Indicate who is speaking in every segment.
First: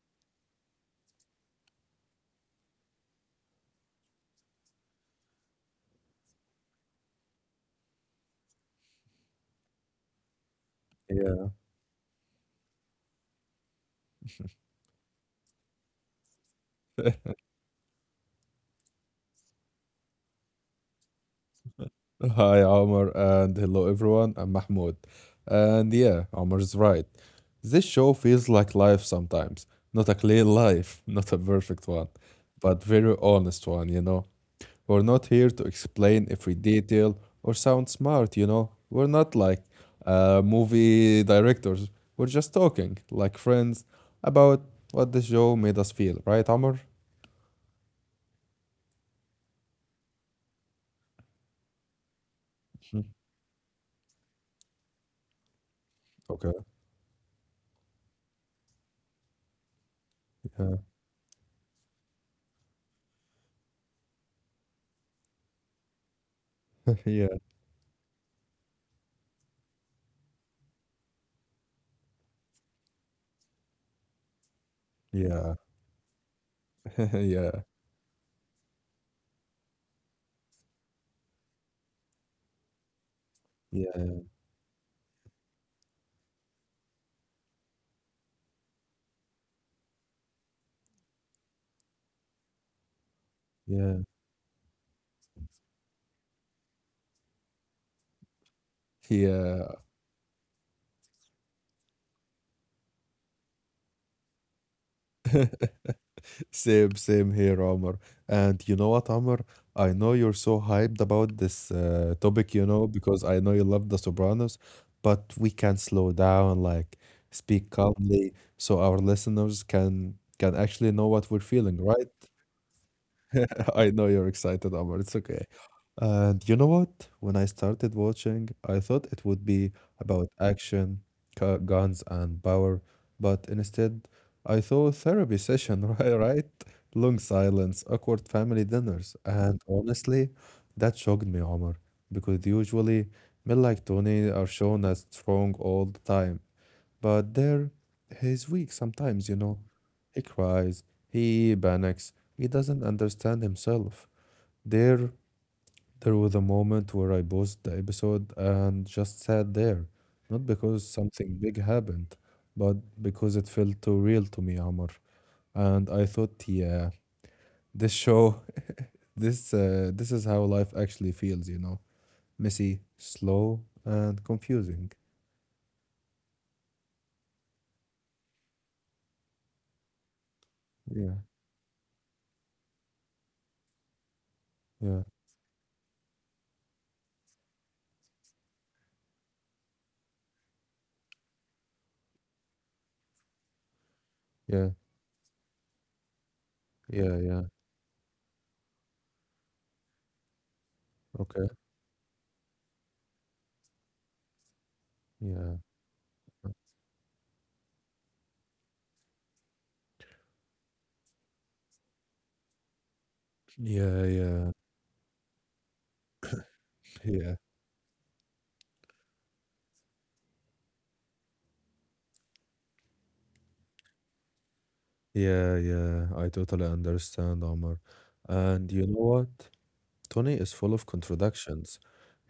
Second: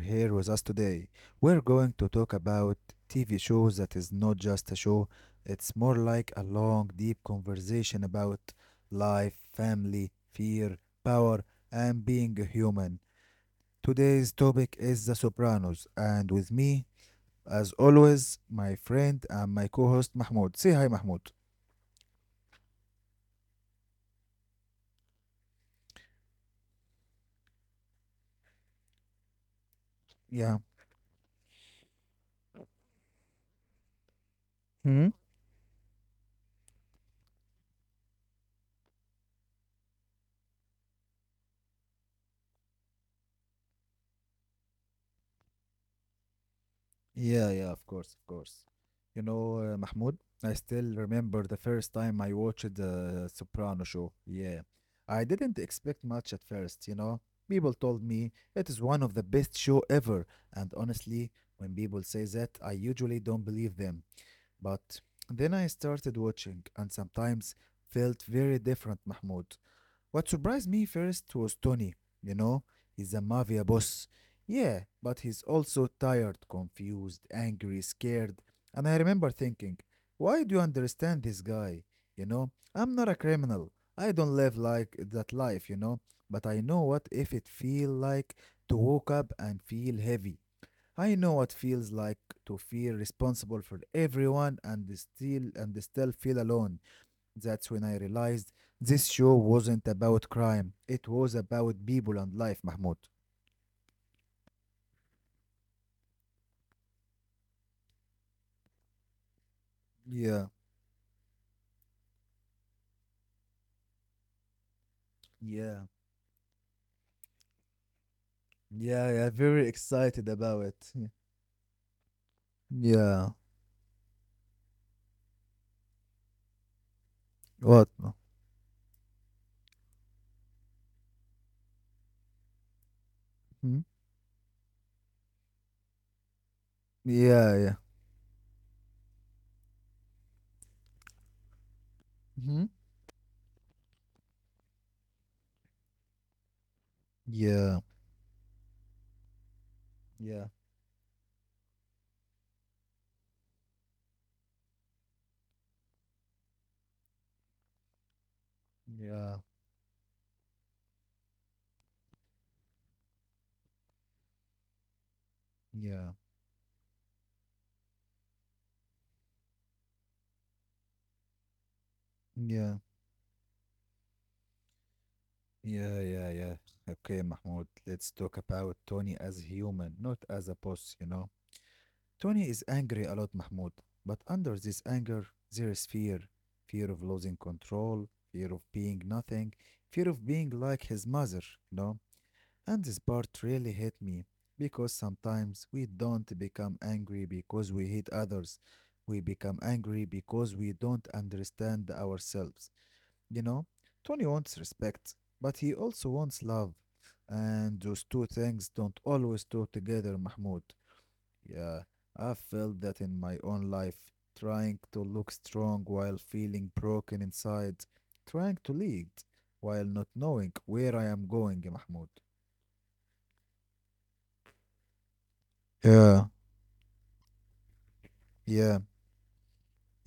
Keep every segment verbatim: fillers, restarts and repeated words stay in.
Speaker 1: here with us today. We're going to talk about T V shows that is not just a show, it's more like a long, deep conversation about life, family, fear, power,
Speaker 2: Yeah.
Speaker 1: and being a human. Today's topic is The Sopranos, and with me, as always, my friend and my co host Mahmoud. Say hi, Mahmoud.
Speaker 2: Hi, Omar, and hello, everyone. I'm Mahmoud. And yeah, Omar is right. This show feels like life sometimes. Not a clean
Speaker 1: Yeah.
Speaker 2: life, not a perfect one, but very honest one, you know. We're not here to explain every detail or sound smart, you know. We're not like uh, movie directors. We're just talking, like friends, about what the show made us feel, right, Omar?
Speaker 1: Yeah, yeah, of course, of course. You know, uh, Mahmoud, I still remember the first time I
Speaker 2: Mhm.
Speaker 1: watched the Soprano show. Yeah. I didn't
Speaker 2: Okay.
Speaker 1: expect much at first, you know. People told me it is one of the best
Speaker 2: Yeah.
Speaker 1: show ever, and honestly, when people say that, I usually don't believe them. But then I started
Speaker 2: Yeah.
Speaker 1: watching and sometimes felt very different, Mahmoud. What surprised me first was Tony. You know, he's a mafia boss.
Speaker 2: Yeah.
Speaker 1: Yeah, but he's also
Speaker 2: yeah.
Speaker 1: tired, confused, angry, scared. And I remember thinking, why do you understand this guy? You know,
Speaker 2: Yeah,
Speaker 1: I'm not a criminal. I don't live like that life, you know. But I know what if it feel like to wake up and feel heavy. I know what feels like
Speaker 2: yeah.
Speaker 1: to feel responsible for everyone and still and still feel alone. That's when I
Speaker 2: Yeah,
Speaker 1: realized this show wasn't about crime. It was about people and life, Mahmoud.
Speaker 2: same, same here, Omar. And you know what, Omar? I know you're so hyped about this
Speaker 1: Yeah,
Speaker 2: uh, topic, you know, because I know you love The Sopranos, but we can slow down, like
Speaker 1: yeah,
Speaker 2: speak calmly, so our listeners can can
Speaker 1: yeah,
Speaker 2: actually
Speaker 1: yeah.
Speaker 2: know what
Speaker 1: Very
Speaker 2: we're feeling,
Speaker 1: excited
Speaker 2: right?
Speaker 1: about it.
Speaker 2: I know you're
Speaker 1: Yeah,
Speaker 2: excited, Omar.
Speaker 1: Yeah.
Speaker 2: It's okay. And you know what? When I started watching, I thought it would
Speaker 1: What?
Speaker 2: be about action, gu- guns, and power, but instead, I saw a therapy
Speaker 1: Hmm?
Speaker 2: session, right? Right? Long silence, awkward family
Speaker 1: Yeah,
Speaker 2: dinners,
Speaker 1: yeah.
Speaker 2: and honestly, that shocked me, Omar, because usually men like
Speaker 1: Mhm.
Speaker 2: Tony are shown as strong all the time, but there, he's weak sometimes, you
Speaker 1: Yeah.
Speaker 2: know. He cries, he
Speaker 1: Yeah,
Speaker 2: panics, he doesn't understand himself. There, there was a moment where I paused the episode and just sat there. Not because
Speaker 1: yeah,
Speaker 2: something big happened, but because it felt too real to me, Amr. And I thought, yeah,
Speaker 1: Yeah.
Speaker 2: this show, this, uh, this is how life actually feels, you know. Messy, slow, and
Speaker 1: Yeah.
Speaker 2: confusing.
Speaker 1: Yeah, yeah, yeah. Okay, Mahmoud, let's talk about Tony as a
Speaker 2: Yeah,
Speaker 1: human, not as a boss, you know. Tony is angry a lot,
Speaker 2: yeah,
Speaker 1: Mahmoud, but under this anger, there is fear fear of losing control, fear of being nothing, fear of being like his mother, you know? And this
Speaker 2: yeah,
Speaker 1: part really hit me because
Speaker 2: yeah,
Speaker 1: sometimes
Speaker 2: yeah.
Speaker 1: we don't become angry because we hate others. We become
Speaker 2: Okay,
Speaker 1: angry because we don't understand ourselves, you
Speaker 2: yeah.
Speaker 1: know? Tony wants respect, but he also wants love. And those two things don't always go together, Mahmoud.
Speaker 2: Yeah,
Speaker 1: Yeah,
Speaker 2: yeah,
Speaker 1: I felt that in my own life, trying to
Speaker 2: yeah,
Speaker 1: look strong while feeling broken inside, trying to lead while not knowing where I am going, يا محمود.
Speaker 2: yeah, yeah. I totally understand, Omar.
Speaker 1: Yeah,
Speaker 2: And you know what? Tony is full of
Speaker 1: yeah,
Speaker 2: contradictions.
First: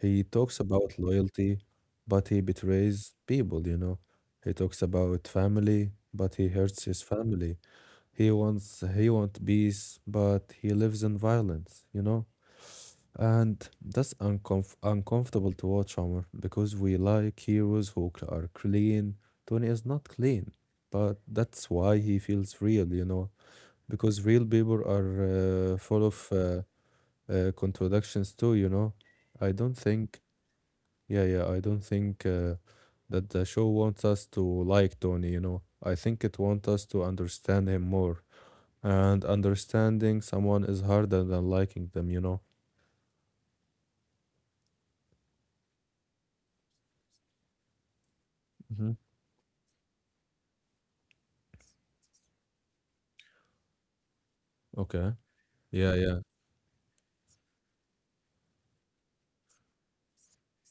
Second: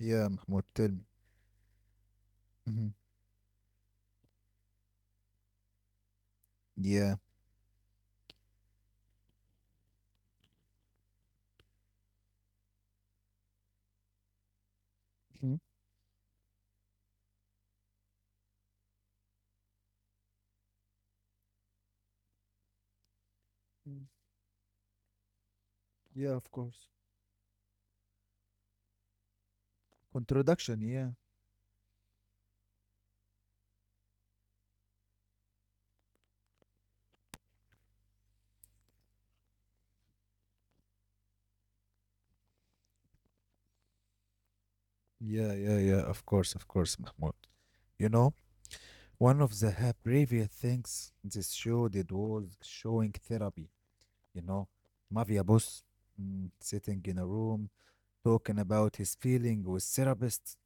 Speaker 2: He talks
Speaker 1: Mahmoud, tell
Speaker 2: about
Speaker 1: me.
Speaker 2: loyalty, but he
Speaker 1: Mhm.
Speaker 2: betrays people, you know. He talks about family, but he hurts his
Speaker 1: Yeah.
Speaker 2: family. He wants he wants peace, but he lives in violence, you know. And that's uncomf uncomfortable
Speaker 1: Mhm.
Speaker 2: to watch, Omar, because we like heroes who cl- are clean. Tony is not clean, but that's why he feels real, you know,
Speaker 1: Mm.
Speaker 2: because real people are uh, full of
Speaker 1: Yeah, of
Speaker 2: uh,
Speaker 1: course.
Speaker 2: uh, contradictions too, you know. I don't think,
Speaker 1: Contradiction, yeah.
Speaker 2: yeah, yeah, I don't think uh, that the show wants us to like Tony, you know. I think it wants us to understand him more. And understanding someone is harder than liking them, you know.
Speaker 1: Yeah, yeah, yeah, of course, of course, Mahmoud. You know,
Speaker 2: Hmm.
Speaker 1: one of the ha- previous things this show did was showing therapy, you know.
Speaker 2: Okay.
Speaker 1: Mafia boss
Speaker 2: Yeah, yeah.
Speaker 1: mm, sitting in a room talking about his feeling with therapist.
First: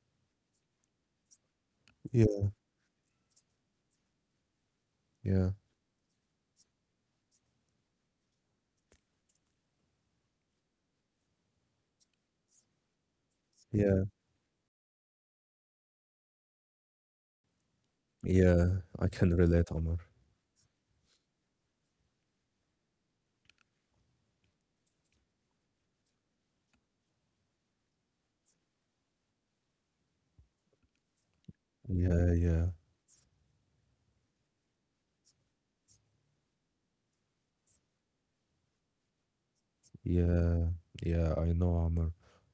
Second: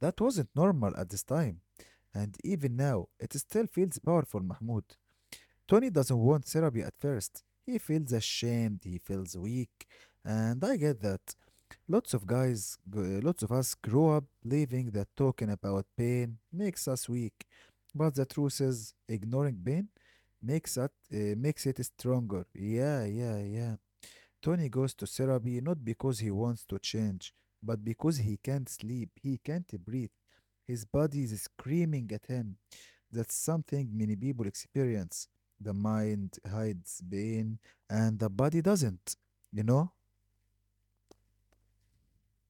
Speaker 1: That wasn't normal at this time.
Speaker 2: Yeah,
Speaker 1: And even now, it still feels powerful, Mahmoud.
Speaker 2: yeah,
Speaker 1: Tony doesn't want therapy at first. He feels ashamed, he feels weak, and I get that. Lots of guys, g- lots of us
Speaker 2: yeah,
Speaker 1: grow up believing that talking about pain makes us weak. But the truth
Speaker 2: yeah.
Speaker 1: is,
Speaker 2: I can
Speaker 1: ignoring
Speaker 2: relate,
Speaker 1: pain
Speaker 2: Amr.
Speaker 1: makes it, uh, makes it stronger. Yeah, yeah, yeah. Tony goes to therapy not because he wants to change, but because he can't sleep, he can't breathe. His body is screaming at
Speaker 2: Yeah,
Speaker 1: him.
Speaker 2: yeah,
Speaker 1: That's something many people experience. The mind hides pain and the body doesn't. You know?
Speaker 2: yeah, yeah. I know, Amr.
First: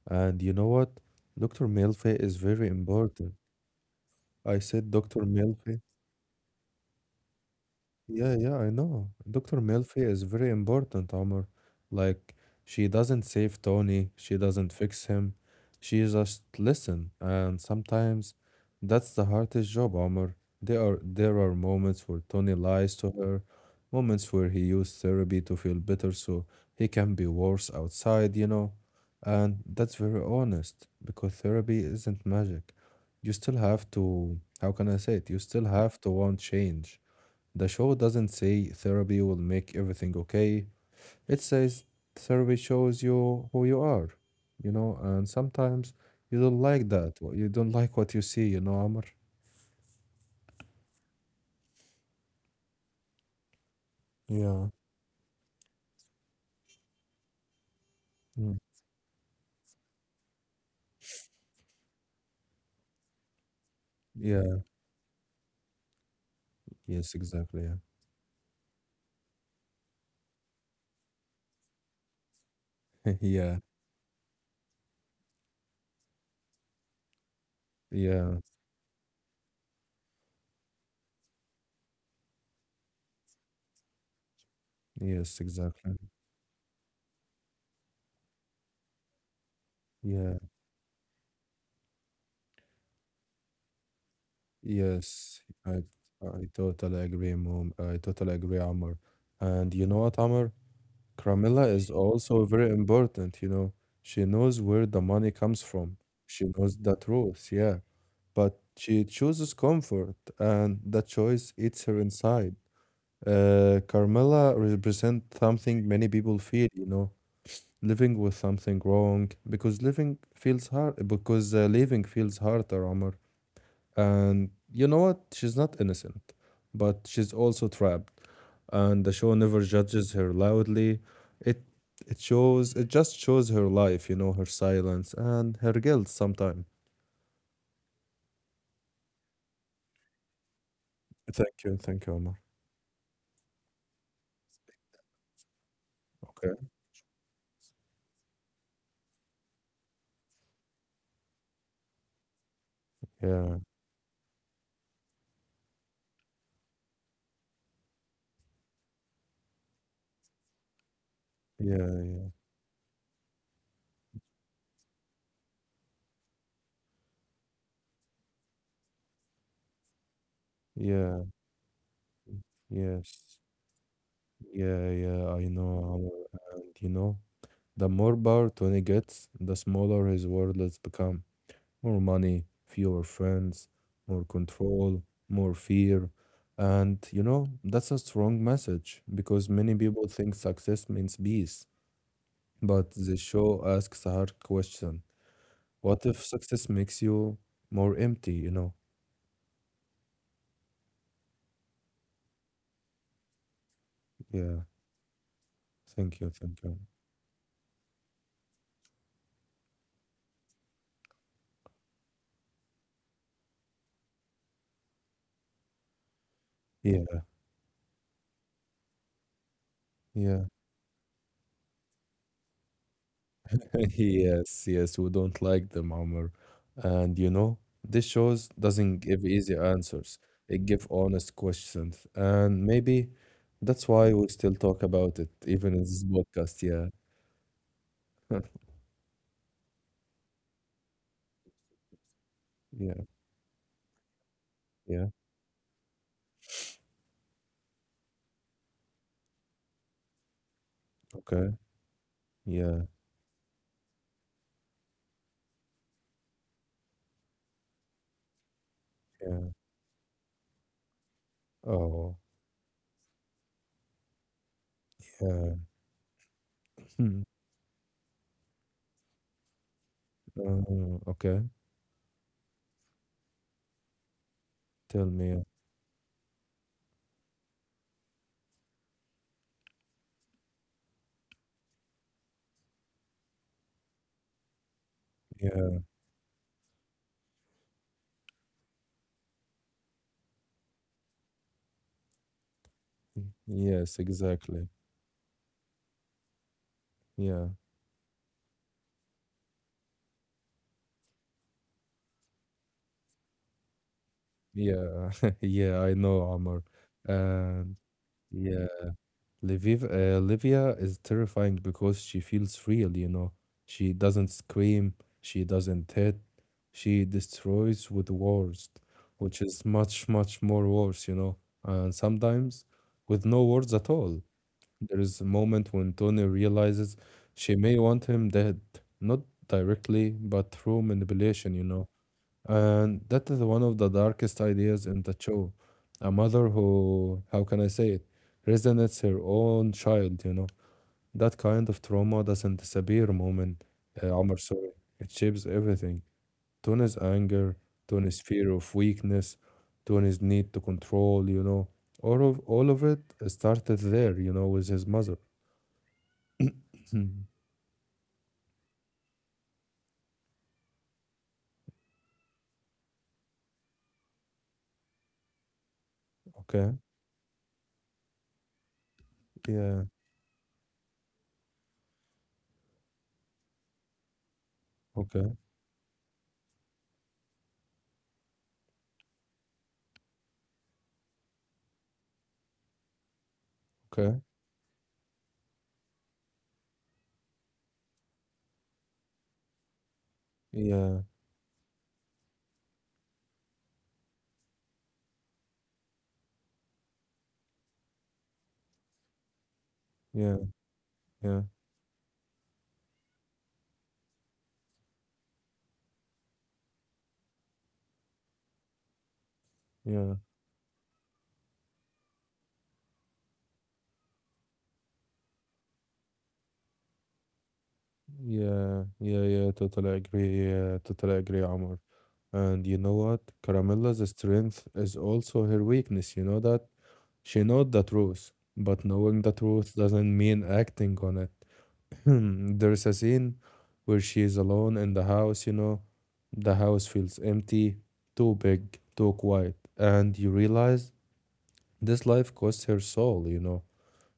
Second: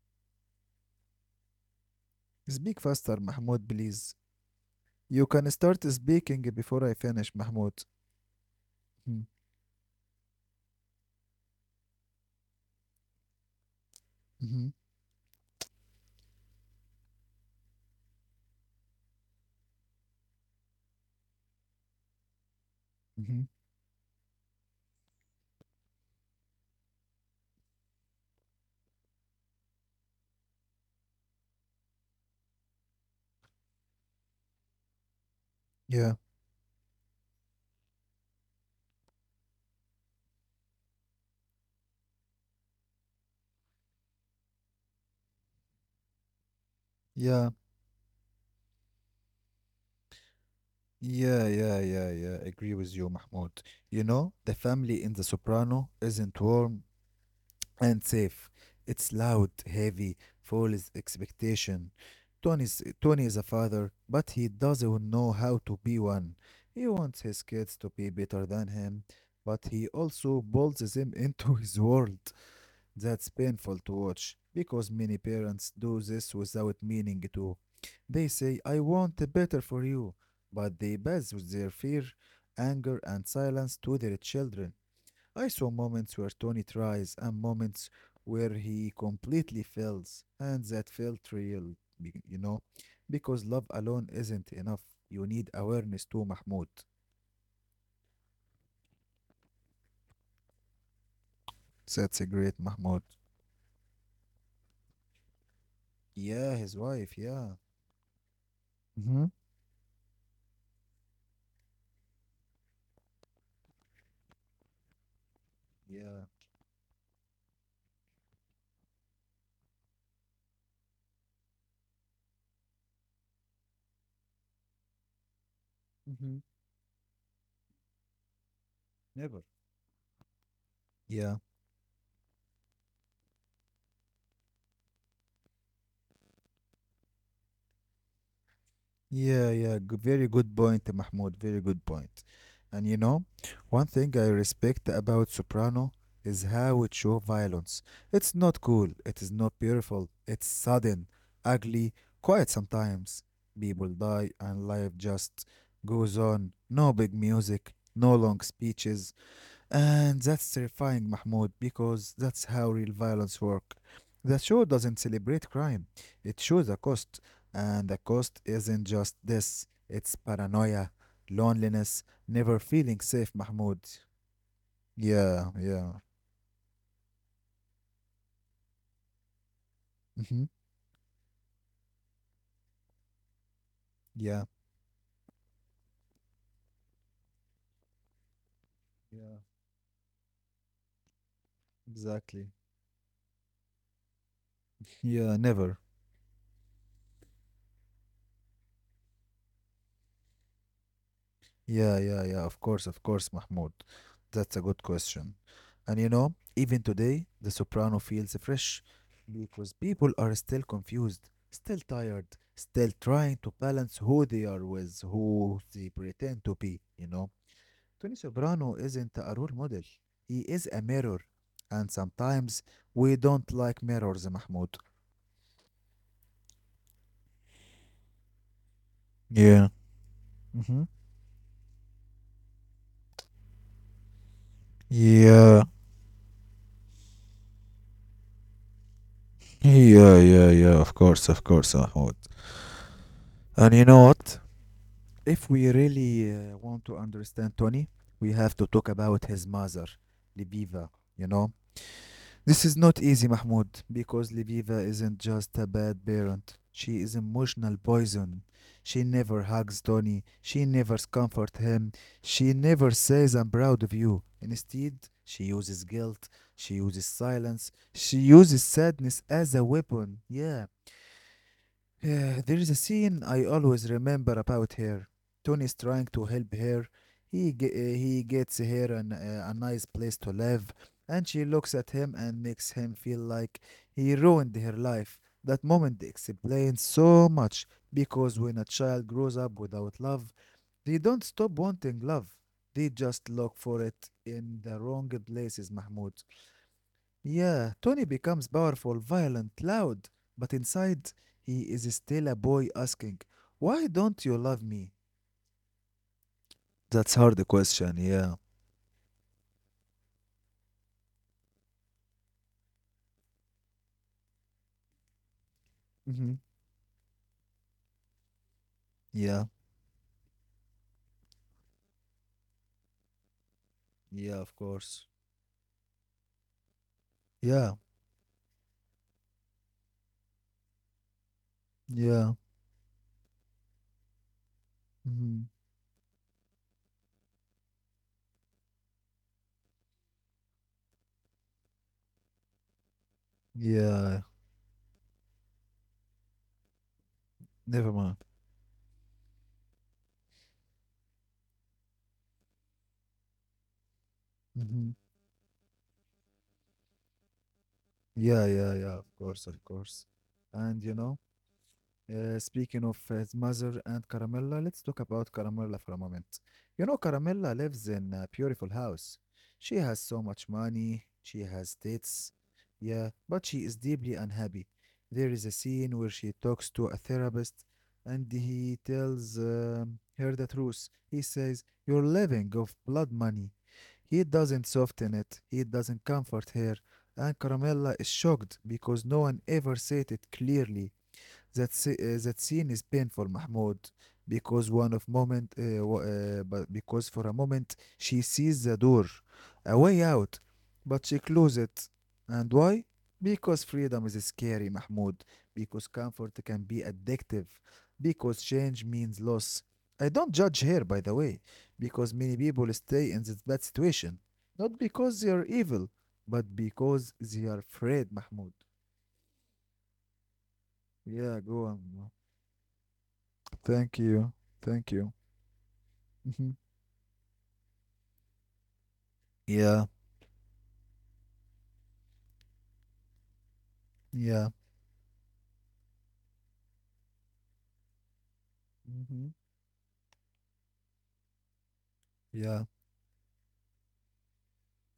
Speaker 2: And you know what? doctor Milfe is very
Speaker 1: Speak faster,
Speaker 2: important.
Speaker 1: Mahmoud, please.
Speaker 2: I said doctor
Speaker 1: You can
Speaker 2: Milfe.
Speaker 1: start speaking before I finish, Mahmoud.
Speaker 2: Yeah, yeah, I know. doctor Melfi is very important, Omar. Like, she doesn't save Tony, she doesn't
Speaker 1: Mm-hmm.
Speaker 2: fix him. She just listen, and sometimes that's the hardest job, Omar. There are there are moments where Tony lies to her,
Speaker 1: Mm-hmm.
Speaker 2: moments where he used therapy to feel better so he can be worse outside, you know. And that's very honest because therapy isn't magic. You still have to, how can I say it? You still have to
Speaker 1: Yeah.
Speaker 2: want change. The show doesn't say therapy will make everything okay. It says therapy shows you who you are, you know, and sometimes you don't like that. wh- You
Speaker 1: Yeah.
Speaker 2: don't like what you see, you know, Amr.
Speaker 1: Yeah, yeah, yeah, yeah. Agree with you, Mahmoud. You know, the
Speaker 2: Yeah.
Speaker 1: family in The Soprano isn't warm, and safe.
Speaker 2: Mm.
Speaker 1: It's loud, heavy, full of expectation. Tony's, Tony is a father, but he
Speaker 2: Yeah.
Speaker 1: doesn't know how to be one. He
Speaker 2: Yes,
Speaker 1: wants his
Speaker 2: exactly. Yeah.
Speaker 1: kids to be better than him, but he also bolts them into his world. That's
Speaker 2: Yeah.
Speaker 1: painful to watch because many parents do this without meaning to. They say,
Speaker 2: Yeah.
Speaker 1: I want better for you, but they bathe with their fear, anger, and silence to their children. I saw
Speaker 2: Yes,
Speaker 1: moments where Tony
Speaker 2: exactly.
Speaker 1: tries and moments where he completely fails, and that
Speaker 2: Yeah.
Speaker 1: felt real, be- you know, because love alone isn't enough. You need awareness
Speaker 2: Yes.
Speaker 1: too,
Speaker 2: I
Speaker 1: Mahmoud.
Speaker 2: I totally agree, Mom. I totally agree, Amr. And you know what, Amr?
Speaker 1: That's a
Speaker 2: Carmilla
Speaker 1: great
Speaker 2: is
Speaker 1: Mahmoud.
Speaker 2: also very important, you know. She knows where the money comes
Speaker 1: Yeah,
Speaker 2: from.
Speaker 1: his wife,
Speaker 2: She knows
Speaker 1: yeah.
Speaker 2: the truth, yeah.
Speaker 1: Mm-hmm.
Speaker 2: But she chooses comfort, and that choice eats her inside. Uh, Carmilla represents
Speaker 1: Yeah,
Speaker 2: something many people feel, you know, living with something wrong, because living feels hard, because uh, living feels hard, Omar. And you know what? She's
Speaker 1: Mm-hmm.
Speaker 2: not innocent, but she's also trapped.
Speaker 1: Never.
Speaker 2: And the show never judges her
Speaker 1: Yeah.
Speaker 2: loudly. It it shows it just shows her life, you know, her silence and her guilt sometimes.
Speaker 1: Yeah, yeah, good, very good point, Mahmoud. Very good point.
Speaker 2: Thank you, thank
Speaker 1: And
Speaker 2: you,
Speaker 1: you
Speaker 2: Omar.
Speaker 1: know, one thing I respect about Soprano is how it shows
Speaker 2: Okay.
Speaker 1: violence. It's not cool, it is not beautiful, it's sudden, ugly, quiet sometimes. People die
Speaker 2: Yeah,
Speaker 1: and life just goes on. No big music, no long speeches, and that's terrifying, Mahmoud, because that's
Speaker 2: yeah,
Speaker 1: how real
Speaker 2: yeah,
Speaker 1: violence works. The show doesn't celebrate crime. It shows a cost. And the cost isn't just this. It's paranoia, loneliness,
Speaker 2: yeah,
Speaker 1: never feeling safe, Mahmoud.
Speaker 2: yes,
Speaker 1: Yeah,
Speaker 2: yeah,
Speaker 1: yeah.
Speaker 2: yeah. I know, Omar. And you know, the more power Tony gets,
Speaker 1: Hmm.
Speaker 2: the smaller his world has become. More money, fewer
Speaker 1: Yeah,
Speaker 2: friends, more control, more fear. And you know, that's a strong
Speaker 1: yeah,
Speaker 2: message because many people think success means
Speaker 1: exactly.
Speaker 2: peace. But the show asks a hard
Speaker 1: Yeah, never.
Speaker 2: question. What if success makes you more empty, you know?
Speaker 1: Yeah, yeah, yeah, of course, of course, Mahmoud. That's a good question.
Speaker 2: Yeah.
Speaker 1: And you know, even
Speaker 2: Thank
Speaker 1: today,
Speaker 2: you.
Speaker 1: The
Speaker 2: Thank you.
Speaker 1: Soprano feels fresh because people are still confused, still tired, still trying to balance who they are with who they pretend to be, you know. Tony
Speaker 2: Yeah.
Speaker 1: Soprano isn't a role model, he is a mirror.
Speaker 2: Yeah.
Speaker 1: And sometimes we don't like mirrors, Mahmoud.
Speaker 2: Yes, yes, we don't like them, Omar. And you know, this shows
Speaker 1: Yeah.
Speaker 2: doesn't give easy
Speaker 1: Hmm.
Speaker 2: answers. It gives honest questions. And maybe that's why we still talk
Speaker 1: Yeah,
Speaker 2: about it, even in this podcast. Yeah.
Speaker 1: yeah, yeah, yeah, of course, of course, Mahmoud.
Speaker 2: Yeah,
Speaker 1: And you know what?
Speaker 2: yeah,
Speaker 1: If we really uh, want to understand Tony, we have to talk about his mother, Libiva. You know,
Speaker 2: okay.
Speaker 1: this is not
Speaker 2: Yeah,
Speaker 1: easy, Mahmoud, because Libiva isn't just a bad parent. She is emotional poison. She never
Speaker 2: yeah.
Speaker 1: hugs Tony. She never comforts him.
Speaker 2: Oh,
Speaker 1: She never says, I'm proud of you. Instead, she uses
Speaker 2: yeah.
Speaker 1: guilt. She uses
Speaker 2: Hmm.
Speaker 1: silence. She uses sadness as a weapon. Yeah,
Speaker 2: Uh, okay.
Speaker 1: uh, there is a scene I always remember about her. Tony is
Speaker 2: Tell
Speaker 1: trying to
Speaker 2: me.
Speaker 1: help her. He ge- uh, he gets her an, uh, a nice place to live, and she looks at him and makes him feel like he ruined her life. That moment
Speaker 2: Yeah.
Speaker 1: explains so much because when a child grows up without love, they don't stop wanting love. They just look for it in the
Speaker 2: Yes,
Speaker 1: wrong
Speaker 2: exactly.
Speaker 1: places, Mahmoud. Yeah, Tony
Speaker 2: Yeah.
Speaker 1: becomes powerful, violent, loud, but inside he is still a boy asking, why don't you love me?
Speaker 2: Yeah. Yeah, I know,
Speaker 1: That's hard
Speaker 2: Omar.
Speaker 1: question, yeah.
Speaker 2: And yeah. Liviv uh, Livia is terrifying because she feels real, you know. She doesn't scream, she
Speaker 1: Hmm.
Speaker 2: doesn't hit, she destroys with
Speaker 1: Yeah,
Speaker 2: words, which is much, much more worse, you know. And sometimes with no
Speaker 1: yeah, of
Speaker 2: words at
Speaker 1: course.
Speaker 2: all. There is a moment when Tony
Speaker 1: Yeah,
Speaker 2: realizes she may want him dead, not directly, but through
Speaker 1: yeah,
Speaker 2: manipulation, you know. And that is one of the darkest
Speaker 1: hmm,
Speaker 2: ideas in the show. A mother who, how can I say it, resonates her own child, you know. That kind of trauma doesn't disappear
Speaker 1: yeah,
Speaker 2: moment, uh, Omar, sorry. It shapes everything. Tony's
Speaker 1: never mind.
Speaker 2: anger, Tony's fear of weakness, Tony's need to control, you know. All of all of it started
Speaker 1: Hmm.
Speaker 2: there, you know, with his mother.
Speaker 1: Yeah, yeah, yeah, of course, of course. And you know, Uh, speaking of his mother and Caramella, let's talk about Caramella for a moment. You know, Caramella
Speaker 2: Okay.
Speaker 1: lives in a beautiful house. She has so much
Speaker 2: Yeah.
Speaker 1: money, she has dates, yeah, but she is deeply unhappy. There is a scene where
Speaker 2: Okay.
Speaker 1: she talks to a therapist and he tells um, her the truth. He says, you're living off blood money. He doesn't
Speaker 2: Okay.
Speaker 1: soften it, he doesn't comfort her, and Caramella is shocked because no one ever said it clearly. That
Speaker 2: Yeah.
Speaker 1: se- uh, that scene is painful, Mahmoud, because one of moment, uh, wa- uh, but because for a moment she sees the door, a way
Speaker 2: Yeah.
Speaker 1: out, but she
Speaker 2: Yeah.
Speaker 1: closes it. And why? Because freedom is scary, Mahmoud. Because comfort can be addictive. Because change means loss. I don't judge here,
Speaker 2: Yeah.
Speaker 1: by the way, because many people stay in this bad situation, not because they are evil, but because they are afraid, Mahmoud.
Speaker 2: Yeah, yeah, yeah, totally agree.
Speaker 1: Yeah,
Speaker 2: Yeah,
Speaker 1: go
Speaker 2: totally
Speaker 1: on.
Speaker 2: agree, Amr. And you know
Speaker 1: Thank
Speaker 2: what?
Speaker 1: you.
Speaker 2: Caramella's
Speaker 1: Thank you.
Speaker 2: strength is also her
Speaker 1: Hmm.
Speaker 2: weakness. You know that? She knows the truth, but
Speaker 1: Yeah.
Speaker 2: knowing the truth doesn't mean acting on it. There's a scene
Speaker 1: Yeah.
Speaker 2: where she is alone in the house, you know. The house feels empty, too
Speaker 1: Hmm.
Speaker 2: big, too quiet, and you realize
Speaker 1: Yeah.
Speaker 2: this life costs her soul, you know.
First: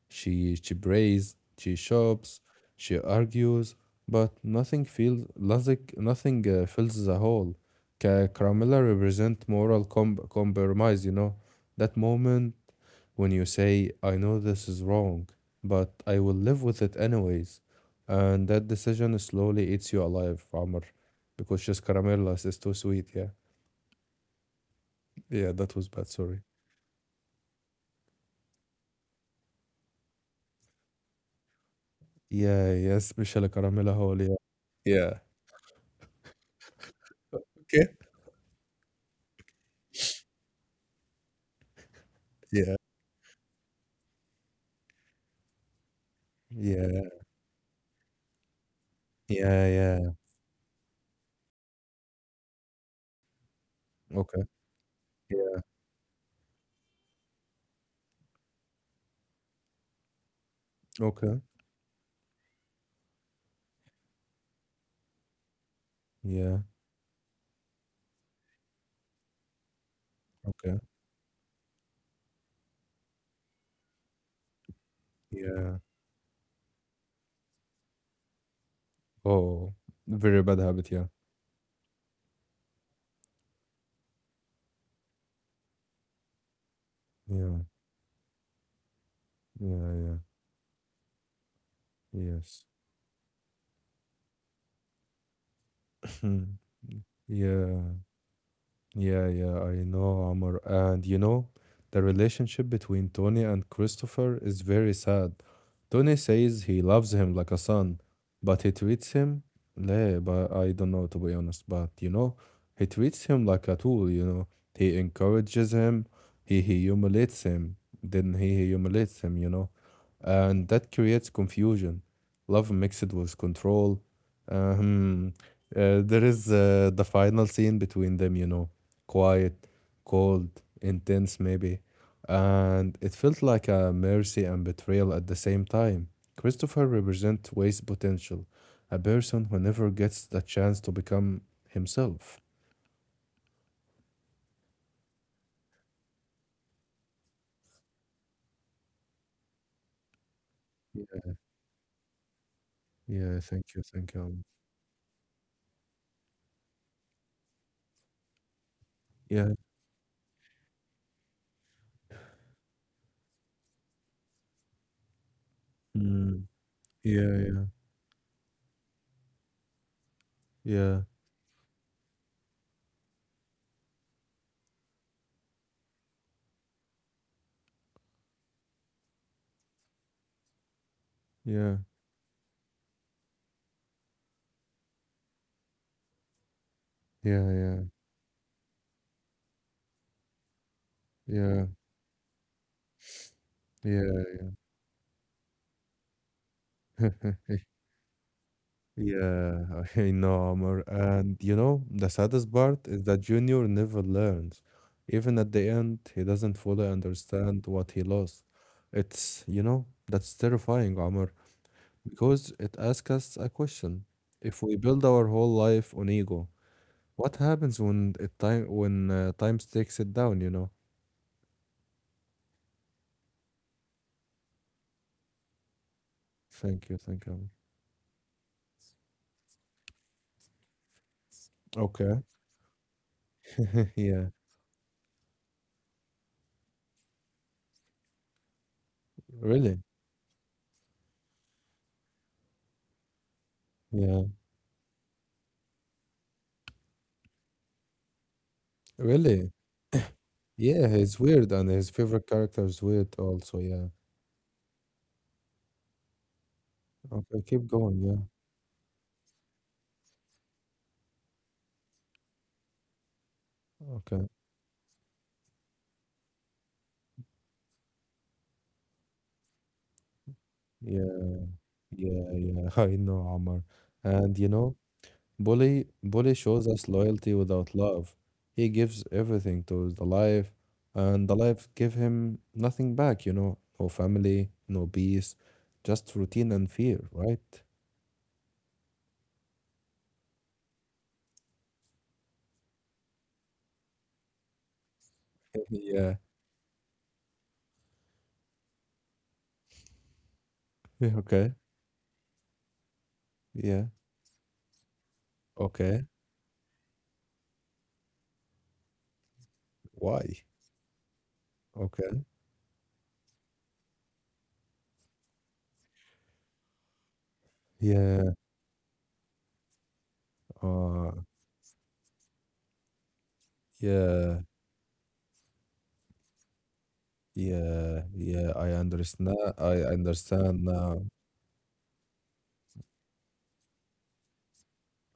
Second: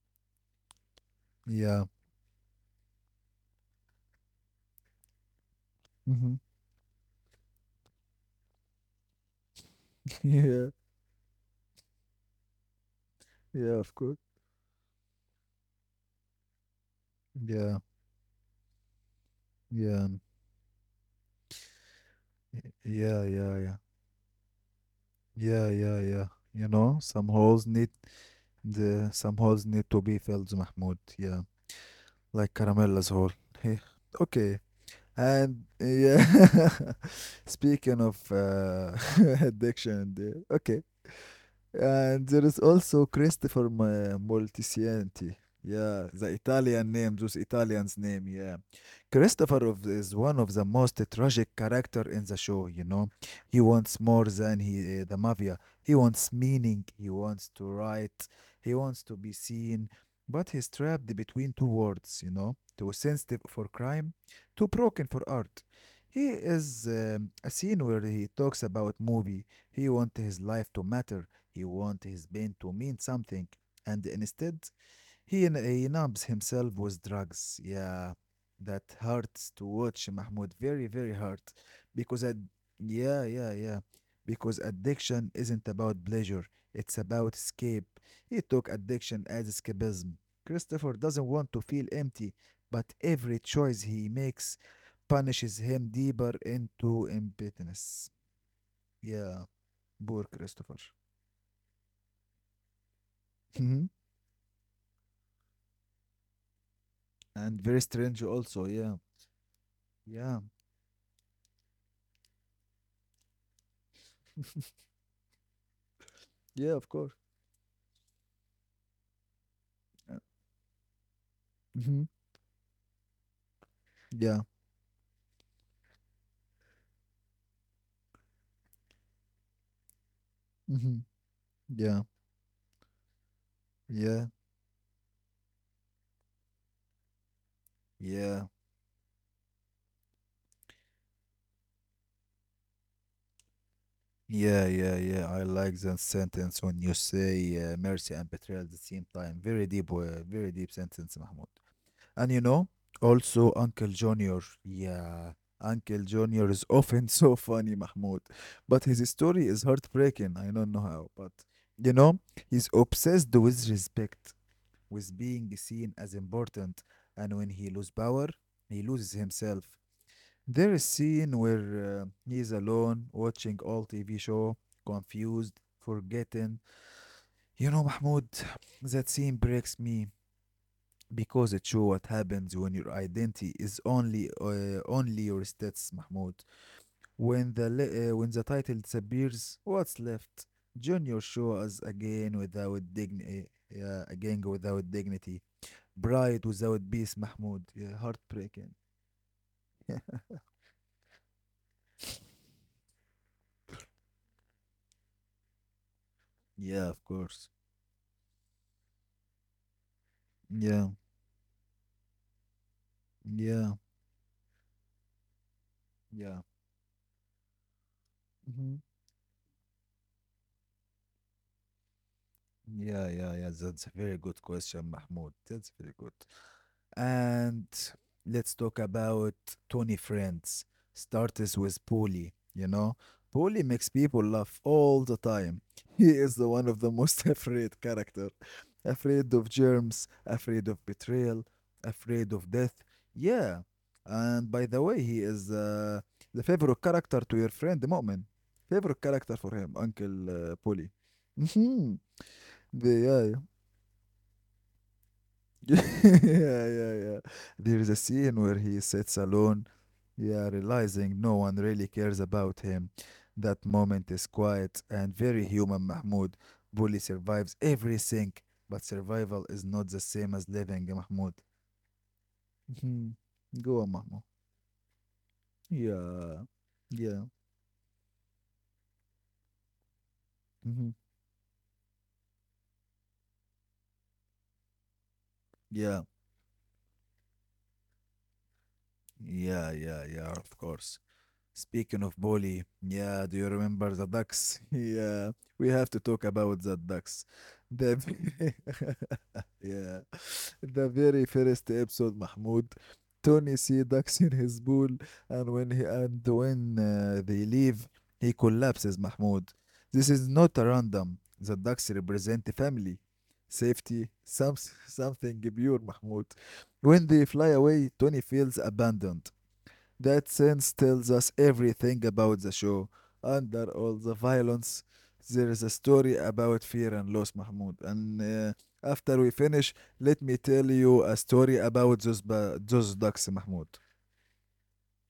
Speaker 2: She, she prays, she
Speaker 1: Yeah.
Speaker 2: shops, she argues, but nothing feels nothing,
Speaker 1: Hmm.
Speaker 2: nothing uh, fills the hole. Ca Carmilla represent moral com
Speaker 1: Yeah.
Speaker 2: compromise, you know, that moment when you
Speaker 1: Yeah.
Speaker 2: say,
Speaker 1: Of
Speaker 2: I
Speaker 1: course.
Speaker 2: know this is wrong, but I will live with it anyways.
Speaker 1: Yeah.
Speaker 2: And that decision slowly eats you
Speaker 1: Yeah.
Speaker 2: alive, Amr, because just caramella is
Speaker 1: y-
Speaker 2: too sweet,
Speaker 1: Yeah.
Speaker 2: yeah.
Speaker 1: Yeah. Yeah.
Speaker 2: Yeah,
Speaker 1: Yeah.
Speaker 2: that was
Speaker 1: Yeah.
Speaker 2: bad,
Speaker 1: Yeah.
Speaker 2: sorry.
Speaker 1: You know, some holes need the some holes need to be filled, Mahmoud. Yeah. Like
Speaker 2: Yeah, yeah,
Speaker 1: Caramella's hole.
Speaker 2: special
Speaker 1: Hey.
Speaker 2: caramella hole, yeah.
Speaker 1: Okay.
Speaker 2: Yeah,
Speaker 1: And yeah,
Speaker 2: okay.
Speaker 1: speaking of uh, addiction, uh, okay. And there is
Speaker 2: Yeah,
Speaker 1: also Christopher Ma- Moltisanti. Yeah, the Italian
Speaker 2: yeah.
Speaker 1: name, those Italians' name. Yeah, Christopher
Speaker 2: Yeah,
Speaker 1: of-
Speaker 2: yeah.
Speaker 1: is one of the most tragic character in the show. You know, he wants more
Speaker 2: Okay.
Speaker 1: than he uh, the mafia.
Speaker 2: Yeah.
Speaker 1: He wants meaning. He wants to write. He wants to be seen, but he's trapped
Speaker 2: Okay.
Speaker 1: between two worlds. You know, too sensitive for crime, too broken for art. He
Speaker 2: Yeah.
Speaker 1: is um, a scene where he talks about movie. He wants his life
Speaker 2: Okay.
Speaker 1: to matter, he wants his pain to mean something, and instead, he,
Speaker 2: Yeah.
Speaker 1: he numbs himself with drugs. Yeah, that hurts to
Speaker 2: Oh,
Speaker 1: watch,
Speaker 2: very
Speaker 1: Mahmoud.
Speaker 2: bad
Speaker 1: Very,
Speaker 2: habit. Yeah.
Speaker 1: very hurt. Because, ad- yeah, yeah, yeah. Because addiction isn't about pleasure, it's about
Speaker 2: Yeah.
Speaker 1: escape. He took addiction as
Speaker 2: Yeah. Yeah.
Speaker 1: escapism. Christopher doesn't want to feel empty,
Speaker 2: Yes.
Speaker 1: but every choice he makes punishes him deeper into
Speaker 2: Yeah.
Speaker 1: emptiness.
Speaker 2: Yeah,
Speaker 1: Yeah,
Speaker 2: yeah, I know,
Speaker 1: poor
Speaker 2: Amr.
Speaker 1: Christopher.
Speaker 2: And you know, the relationship between Tony and Christopher is very sad. Tony says he loves him like a
Speaker 1: and very
Speaker 2: son,
Speaker 1: strange
Speaker 2: but
Speaker 1: also,
Speaker 2: he
Speaker 1: yeah.
Speaker 2: treats him, leh,
Speaker 1: Yeah,
Speaker 2: but I don't know to be honest, but you know, he treats him like a tool, you know. He encourages him, he
Speaker 1: yeah, of course.
Speaker 2: humiliates him, then he humiliates him, you know.
Speaker 1: Yeah.
Speaker 2: And that creates confusion.
Speaker 1: Hmm.
Speaker 2: Love mixed with control.
Speaker 1: Yeah.
Speaker 2: Um, uh, there is uh, the final scene between them, you know, quiet, cold,
Speaker 1: Hmm.
Speaker 2: intense, maybe.
Speaker 1: Yeah,
Speaker 2: And it felt like a
Speaker 1: yeah,
Speaker 2: mercy and betrayal at the same time. Christopher represents Wade's potential,
Speaker 1: yeah,
Speaker 2: a person who never gets the chance to become himself.
Speaker 1: yeah, yeah, yeah. I like that sentence when you say uh, mercy and betrayal at the same time. Very deep, uh, very deep
Speaker 2: Yeah,
Speaker 1: sentence, Mahmoud. And you know,
Speaker 2: yeah,
Speaker 1: also
Speaker 2: thank you,
Speaker 1: Uncle
Speaker 2: thank you. um,
Speaker 1: Junior. Yeah. Uncle Junior is often so funny, Mahmoud, but his story
Speaker 2: Yeah,
Speaker 1: is heartbreaking. I don't know how, but you know, he's obsessed with respect, with being seen as
Speaker 2: mm,
Speaker 1: important,
Speaker 2: yeah,
Speaker 1: and when
Speaker 2: yeah,
Speaker 1: he loses power, he loses himself. There is
Speaker 2: yeah,
Speaker 1: scene where uh, he is alone, watching all T V show, confused, forgetting. You know, Mahmoud, that scene breaks me because it
Speaker 2: yeah,
Speaker 1: shows what happens when your identity is only uh, only your stats, Mahmoud. When the
Speaker 2: yeah,
Speaker 1: le- uh, when the title disappears, what's left? Junior show
Speaker 2: yeah,
Speaker 1: us again without dignity, yeah,
Speaker 2: yeah,
Speaker 1: again without dignity. Bright without peace,
Speaker 2: yeah.
Speaker 1: Mahmoud. Yeah, heartbreaking.
Speaker 2: Yeah, I
Speaker 1: Yeah,
Speaker 2: know, Amr. And you know, the saddest part is that Junior never learns. Even at the end, he doesn't fully
Speaker 1: yeah, of course.
Speaker 2: understand what he lost. It's, you know, that's
Speaker 1: Yeah,
Speaker 2: terrifying, Amr, because it asks us a
Speaker 1: yeah,
Speaker 2: question. If we build our whole life on
Speaker 1: yeah.
Speaker 2: ego, what happens when it time
Speaker 1: Hmm.
Speaker 2: when uh, time takes it down, you know?
Speaker 1: Yeah, yeah, yeah. That's a very good question, Mahmoud. That's very good.
Speaker 2: Thank you, thank you. Amr.
Speaker 1: And let's talk about Tony Friends. Start us with
Speaker 2: Okay.
Speaker 1: Paulie, you know? Paulie makes people
Speaker 2: Yeah,
Speaker 1: laugh all the time. He is the one of the most afraid character. Afraid of
Speaker 2: really.
Speaker 1: germs, afraid of betrayal, afraid of death. Yeah.
Speaker 2: Yeah,
Speaker 1: And by the way, he is uh, the favorite character to your friend the Mu'min. Favorite character for
Speaker 2: really.
Speaker 1: him, Uncle uh, Paulie.
Speaker 2: Yeah, he's weird, and his
Speaker 1: Mhm.
Speaker 2: favorite character is weird
Speaker 1: Yeah,
Speaker 2: also, yeah.
Speaker 1: yeah, yeah, yeah.
Speaker 2: Okay, keep
Speaker 1: There is a
Speaker 2: going. Yeah.
Speaker 1: scene where he sits alone, yeah, realizing no one really cares about him. That moment is
Speaker 2: Okay.
Speaker 1: quiet and very human, Mahmoud. Bully survives everything, but survival is not the same as living, Mahmoud.
Speaker 2: Yeah. Yeah. Yeah. I
Speaker 1: Mhm.
Speaker 2: know, Omar.
Speaker 1: Go on, Mahmoud.
Speaker 2: And you know, Bully Bully
Speaker 1: Yeah,
Speaker 2: shows us
Speaker 1: yeah,
Speaker 2: loyalty without love. He gives everything to the life,
Speaker 1: mhm.
Speaker 2: and the life give him nothing back. You know, no family, no peace,
Speaker 1: Yeah,
Speaker 2: just routine and fear. Right?
Speaker 1: yeah, yeah, yeah, of course. Speaking of Boli, yeah, do you remember the ducks? Yeah, we have to
Speaker 2: Yeah.
Speaker 1: talk about the ducks. The v- yeah, the
Speaker 2: Yeah,
Speaker 1: very
Speaker 2: okay.
Speaker 1: first episode, Mahmoud. Tony see
Speaker 2: Yeah.
Speaker 1: ducks in his pool, and when he
Speaker 2: Okay.
Speaker 1: and when uh, they leave, he collapses. Mahmoud, this is
Speaker 2: Why?
Speaker 1: not a random. The ducks
Speaker 2: Okay.
Speaker 1: represent family, safety, some something pure. Mahmoud, when they fly away, Tony
Speaker 2: Yeah.
Speaker 1: feels abandoned. That sense tells
Speaker 2: Uh.
Speaker 1: us everything about the show. Under all the
Speaker 2: Yeah.
Speaker 1: violence, there is a story about fear and loss, Mahmoud.
Speaker 2: Yeah.
Speaker 1: And
Speaker 2: Yeah.
Speaker 1: uh,
Speaker 2: I
Speaker 1: after we
Speaker 2: understand.
Speaker 1: finish,
Speaker 2: I
Speaker 1: let me
Speaker 2: understand
Speaker 1: tell you
Speaker 2: now.
Speaker 1: a story about those, ba- those ducks, Mahmoud.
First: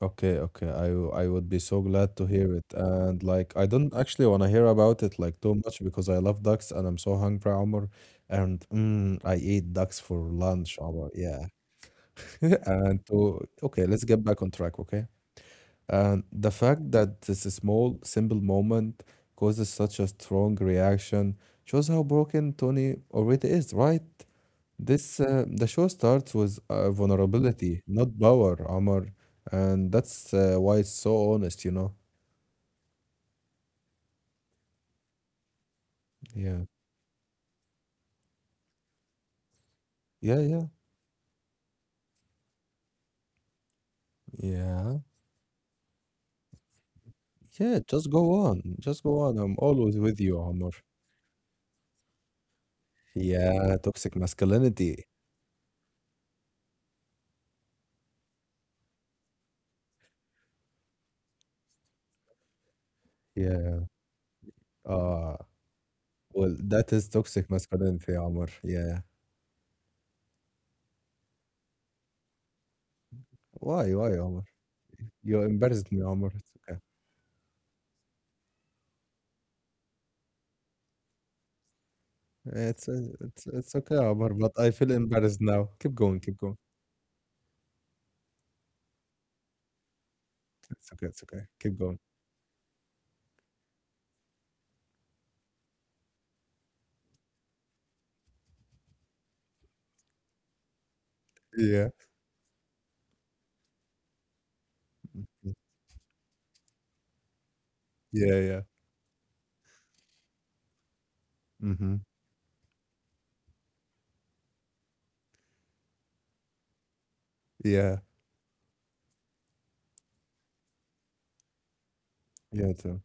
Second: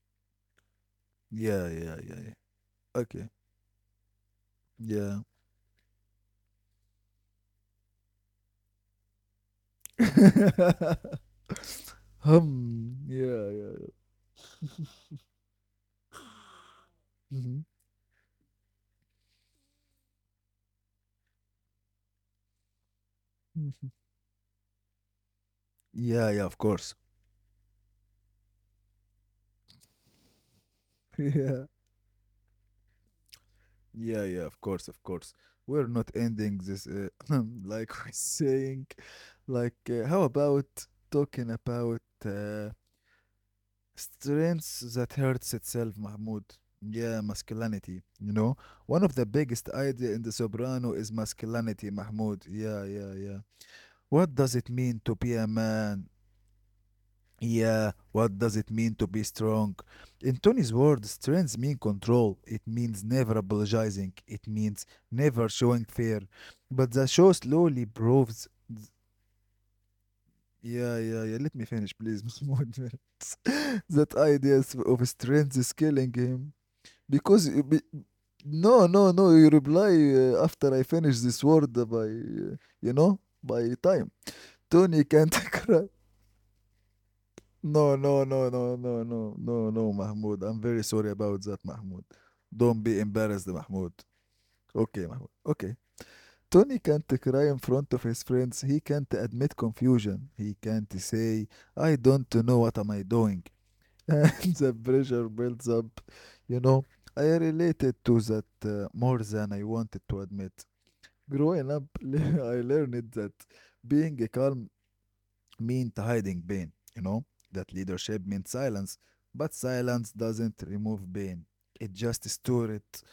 Speaker 2: Okay, okay. I w- I would be
Speaker 1: Yeah,
Speaker 2: so
Speaker 1: yeah,
Speaker 2: glad
Speaker 1: yeah,
Speaker 2: to
Speaker 1: yeah.
Speaker 2: hear it. And
Speaker 1: Okay.
Speaker 2: like I don't actually want to hear about it
Speaker 1: Yeah.
Speaker 2: like too much because I love ducks and I'm so hungry, Omar. And mm, I eat ducks for lunch, Omar. Yeah.
Speaker 1: Hmm.
Speaker 2: And
Speaker 1: Yeah,
Speaker 2: to
Speaker 1: yeah,
Speaker 2: okay,
Speaker 1: yeah.
Speaker 2: let's get back on track, okay? And the fact that this
Speaker 1: Mhm.
Speaker 2: small, simple moment causes such a strong reaction shows how broken Tony already is, right? This uh, the show
Speaker 1: Yeah,
Speaker 2: starts
Speaker 1: yeah,
Speaker 2: with
Speaker 1: of
Speaker 2: uh,
Speaker 1: course.
Speaker 2: vulnerability, not power, Omar, and that's uh, why it's so honest,
Speaker 1: Yeah.
Speaker 2: you know.
Speaker 1: Yeah, yeah, of course, of course. We're not ending
Speaker 2: Yeah,
Speaker 1: this uh, like we're saying. Like, uh, how
Speaker 2: yeah, yeah,
Speaker 1: about talking about uh, strengths
Speaker 2: yeah,
Speaker 1: that hurts itself, Mahmoud? Yeah,
Speaker 2: yeah.
Speaker 1: masculinity.
Speaker 2: Just go
Speaker 1: You know,
Speaker 2: on, just
Speaker 1: one of
Speaker 2: go
Speaker 1: the
Speaker 2: on. I'm
Speaker 1: biggest
Speaker 2: always
Speaker 1: idea
Speaker 2: with
Speaker 1: in The
Speaker 2: you, Omar.
Speaker 1: Soprano is masculinity, Mahmoud. Yeah, yeah, yeah.
Speaker 2: Yeah, toxic
Speaker 1: What does it mean
Speaker 2: masculinity.
Speaker 1: to be a man? Yeah, what does it mean to be strong? In Tony's words, strength means control. It means never
Speaker 2: Yeah.
Speaker 1: apologizing. It means
Speaker 2: Ah,
Speaker 1: never showing fear.
Speaker 2: well,
Speaker 1: But
Speaker 2: that
Speaker 1: the
Speaker 2: is
Speaker 1: show
Speaker 2: toxic
Speaker 1: slowly
Speaker 2: masculinity,
Speaker 1: proves.
Speaker 2: Omar. Yeah.
Speaker 1: Yeah, yeah, yeah. Let me finish, please. Mahmoud.
Speaker 2: Why,
Speaker 1: That
Speaker 2: why, Omar?
Speaker 1: idea of strength
Speaker 2: You
Speaker 1: is
Speaker 2: embarrassed
Speaker 1: killing
Speaker 2: me, Omar.
Speaker 1: him
Speaker 2: It's okay.
Speaker 1: because you be- no, no, no. You reply uh, after I finish this word by uh, you
Speaker 2: It's uh,
Speaker 1: know
Speaker 2: it's
Speaker 1: by
Speaker 2: it's okay,
Speaker 1: time.
Speaker 2: Omar. But I
Speaker 1: Tony
Speaker 2: feel
Speaker 1: can't
Speaker 2: embarrassed now.
Speaker 1: cry.
Speaker 2: Keep going, keep going.
Speaker 1: No, no, no, no, no, no, no, no, Mahmoud. I'm very
Speaker 2: It's
Speaker 1: sorry
Speaker 2: okay, it's
Speaker 1: about
Speaker 2: okay.
Speaker 1: that,
Speaker 2: Keep
Speaker 1: Mahmoud.
Speaker 2: going.
Speaker 1: Don't be embarrassed, Mahmoud. Okay, Mahmoud. Okay. Tony can't cry in front of his friends. He can't admit confusion. He can't say,
Speaker 2: Yeah.
Speaker 1: I don't know what am I doing. And the pressure builds up. You know, I related to
Speaker 2: Yeah,
Speaker 1: that
Speaker 2: yeah.
Speaker 1: uh, more than I wanted to admit. Growing up,
Speaker 2: Mhm.
Speaker 1: I learned that being calm meant hiding pain, you know? That
Speaker 2: Yeah,
Speaker 1: leadership meant silence, but silence doesn't remove pain. It just stores
Speaker 2: yeah,
Speaker 1: it.
Speaker 2: to-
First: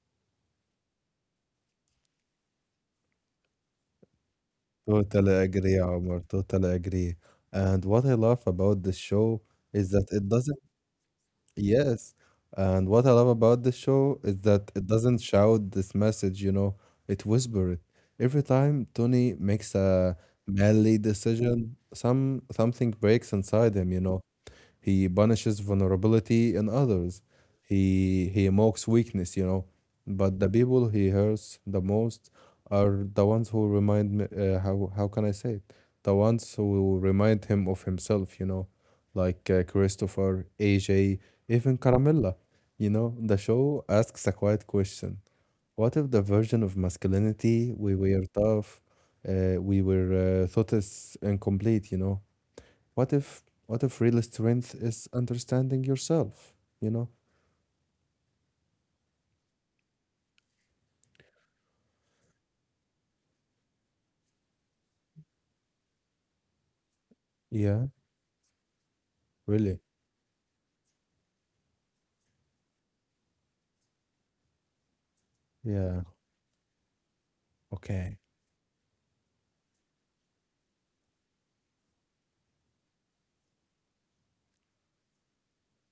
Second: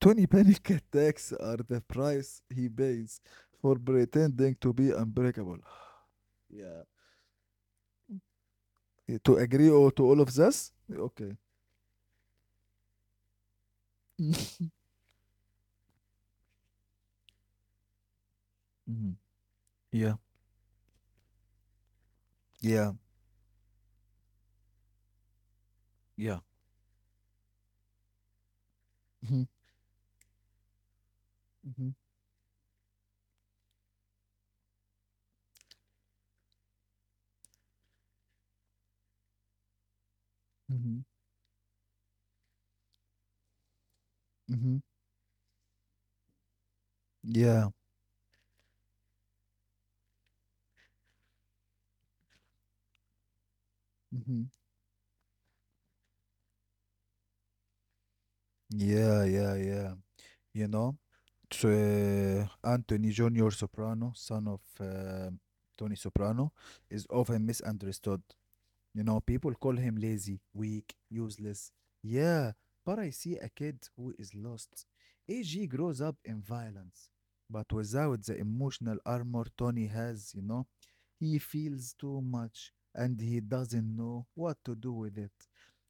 Speaker 1: twenty panic attacks are the price he pays for pretending to be
Speaker 2: totally
Speaker 1: unbreakable.
Speaker 2: agree, Omar. Totally
Speaker 1: Yeah.
Speaker 2: agree. And what I love about this
Speaker 1: To
Speaker 2: show
Speaker 1: agree
Speaker 2: is
Speaker 1: or to
Speaker 2: that
Speaker 1: all
Speaker 2: it
Speaker 1: of
Speaker 2: doesn't,
Speaker 1: this? Okay.
Speaker 2: yes. And what I love about this show is that it doesn't shout this message, you know, it whispers it. Every time
Speaker 1: Mhm.
Speaker 2: Tony makes a
Speaker 1: Yeah.
Speaker 2: manly decision, some something
Speaker 1: Yeah.
Speaker 2: breaks inside him, you know. He punishes
Speaker 1: Yeah.
Speaker 2: vulnerability in others. He he mocks weakness, you
Speaker 1: Mhm.
Speaker 2: know. But the people he hurts the
Speaker 1: Mhm.
Speaker 2: most are the ones who remind me. Uh, how how can I say it? The ones who remind him of himself, you know, like uh, Christopher,
Speaker 1: Mhm.
Speaker 2: A J, even Caramilla. You know, the show asks a quiet
Speaker 1: Mhm.
Speaker 2: question: What if the version of
Speaker 1: Yeah.
Speaker 2: masculinity we were tough, uh, we were uh, thought is incomplete, you know? What if what if real
Speaker 1: Mhm.
Speaker 2: strength is understanding yourself? You know?
Speaker 1: Yeah, yeah, yeah. You know? Tr- Anthony Junior Soprano, son of uh, Tony Soprano, is often
Speaker 2: Yeah,
Speaker 1: misunderstood. You know, people call
Speaker 2: really.
Speaker 1: him lazy, weak, useless. Yeah, but I see a kid who is lost. A G
Speaker 2: Yeah.
Speaker 1: grows up in violence, but
Speaker 2: Okay.
Speaker 1: without the emotional armor Tony has, you know, he feels too much and he doesn't know what to do with it.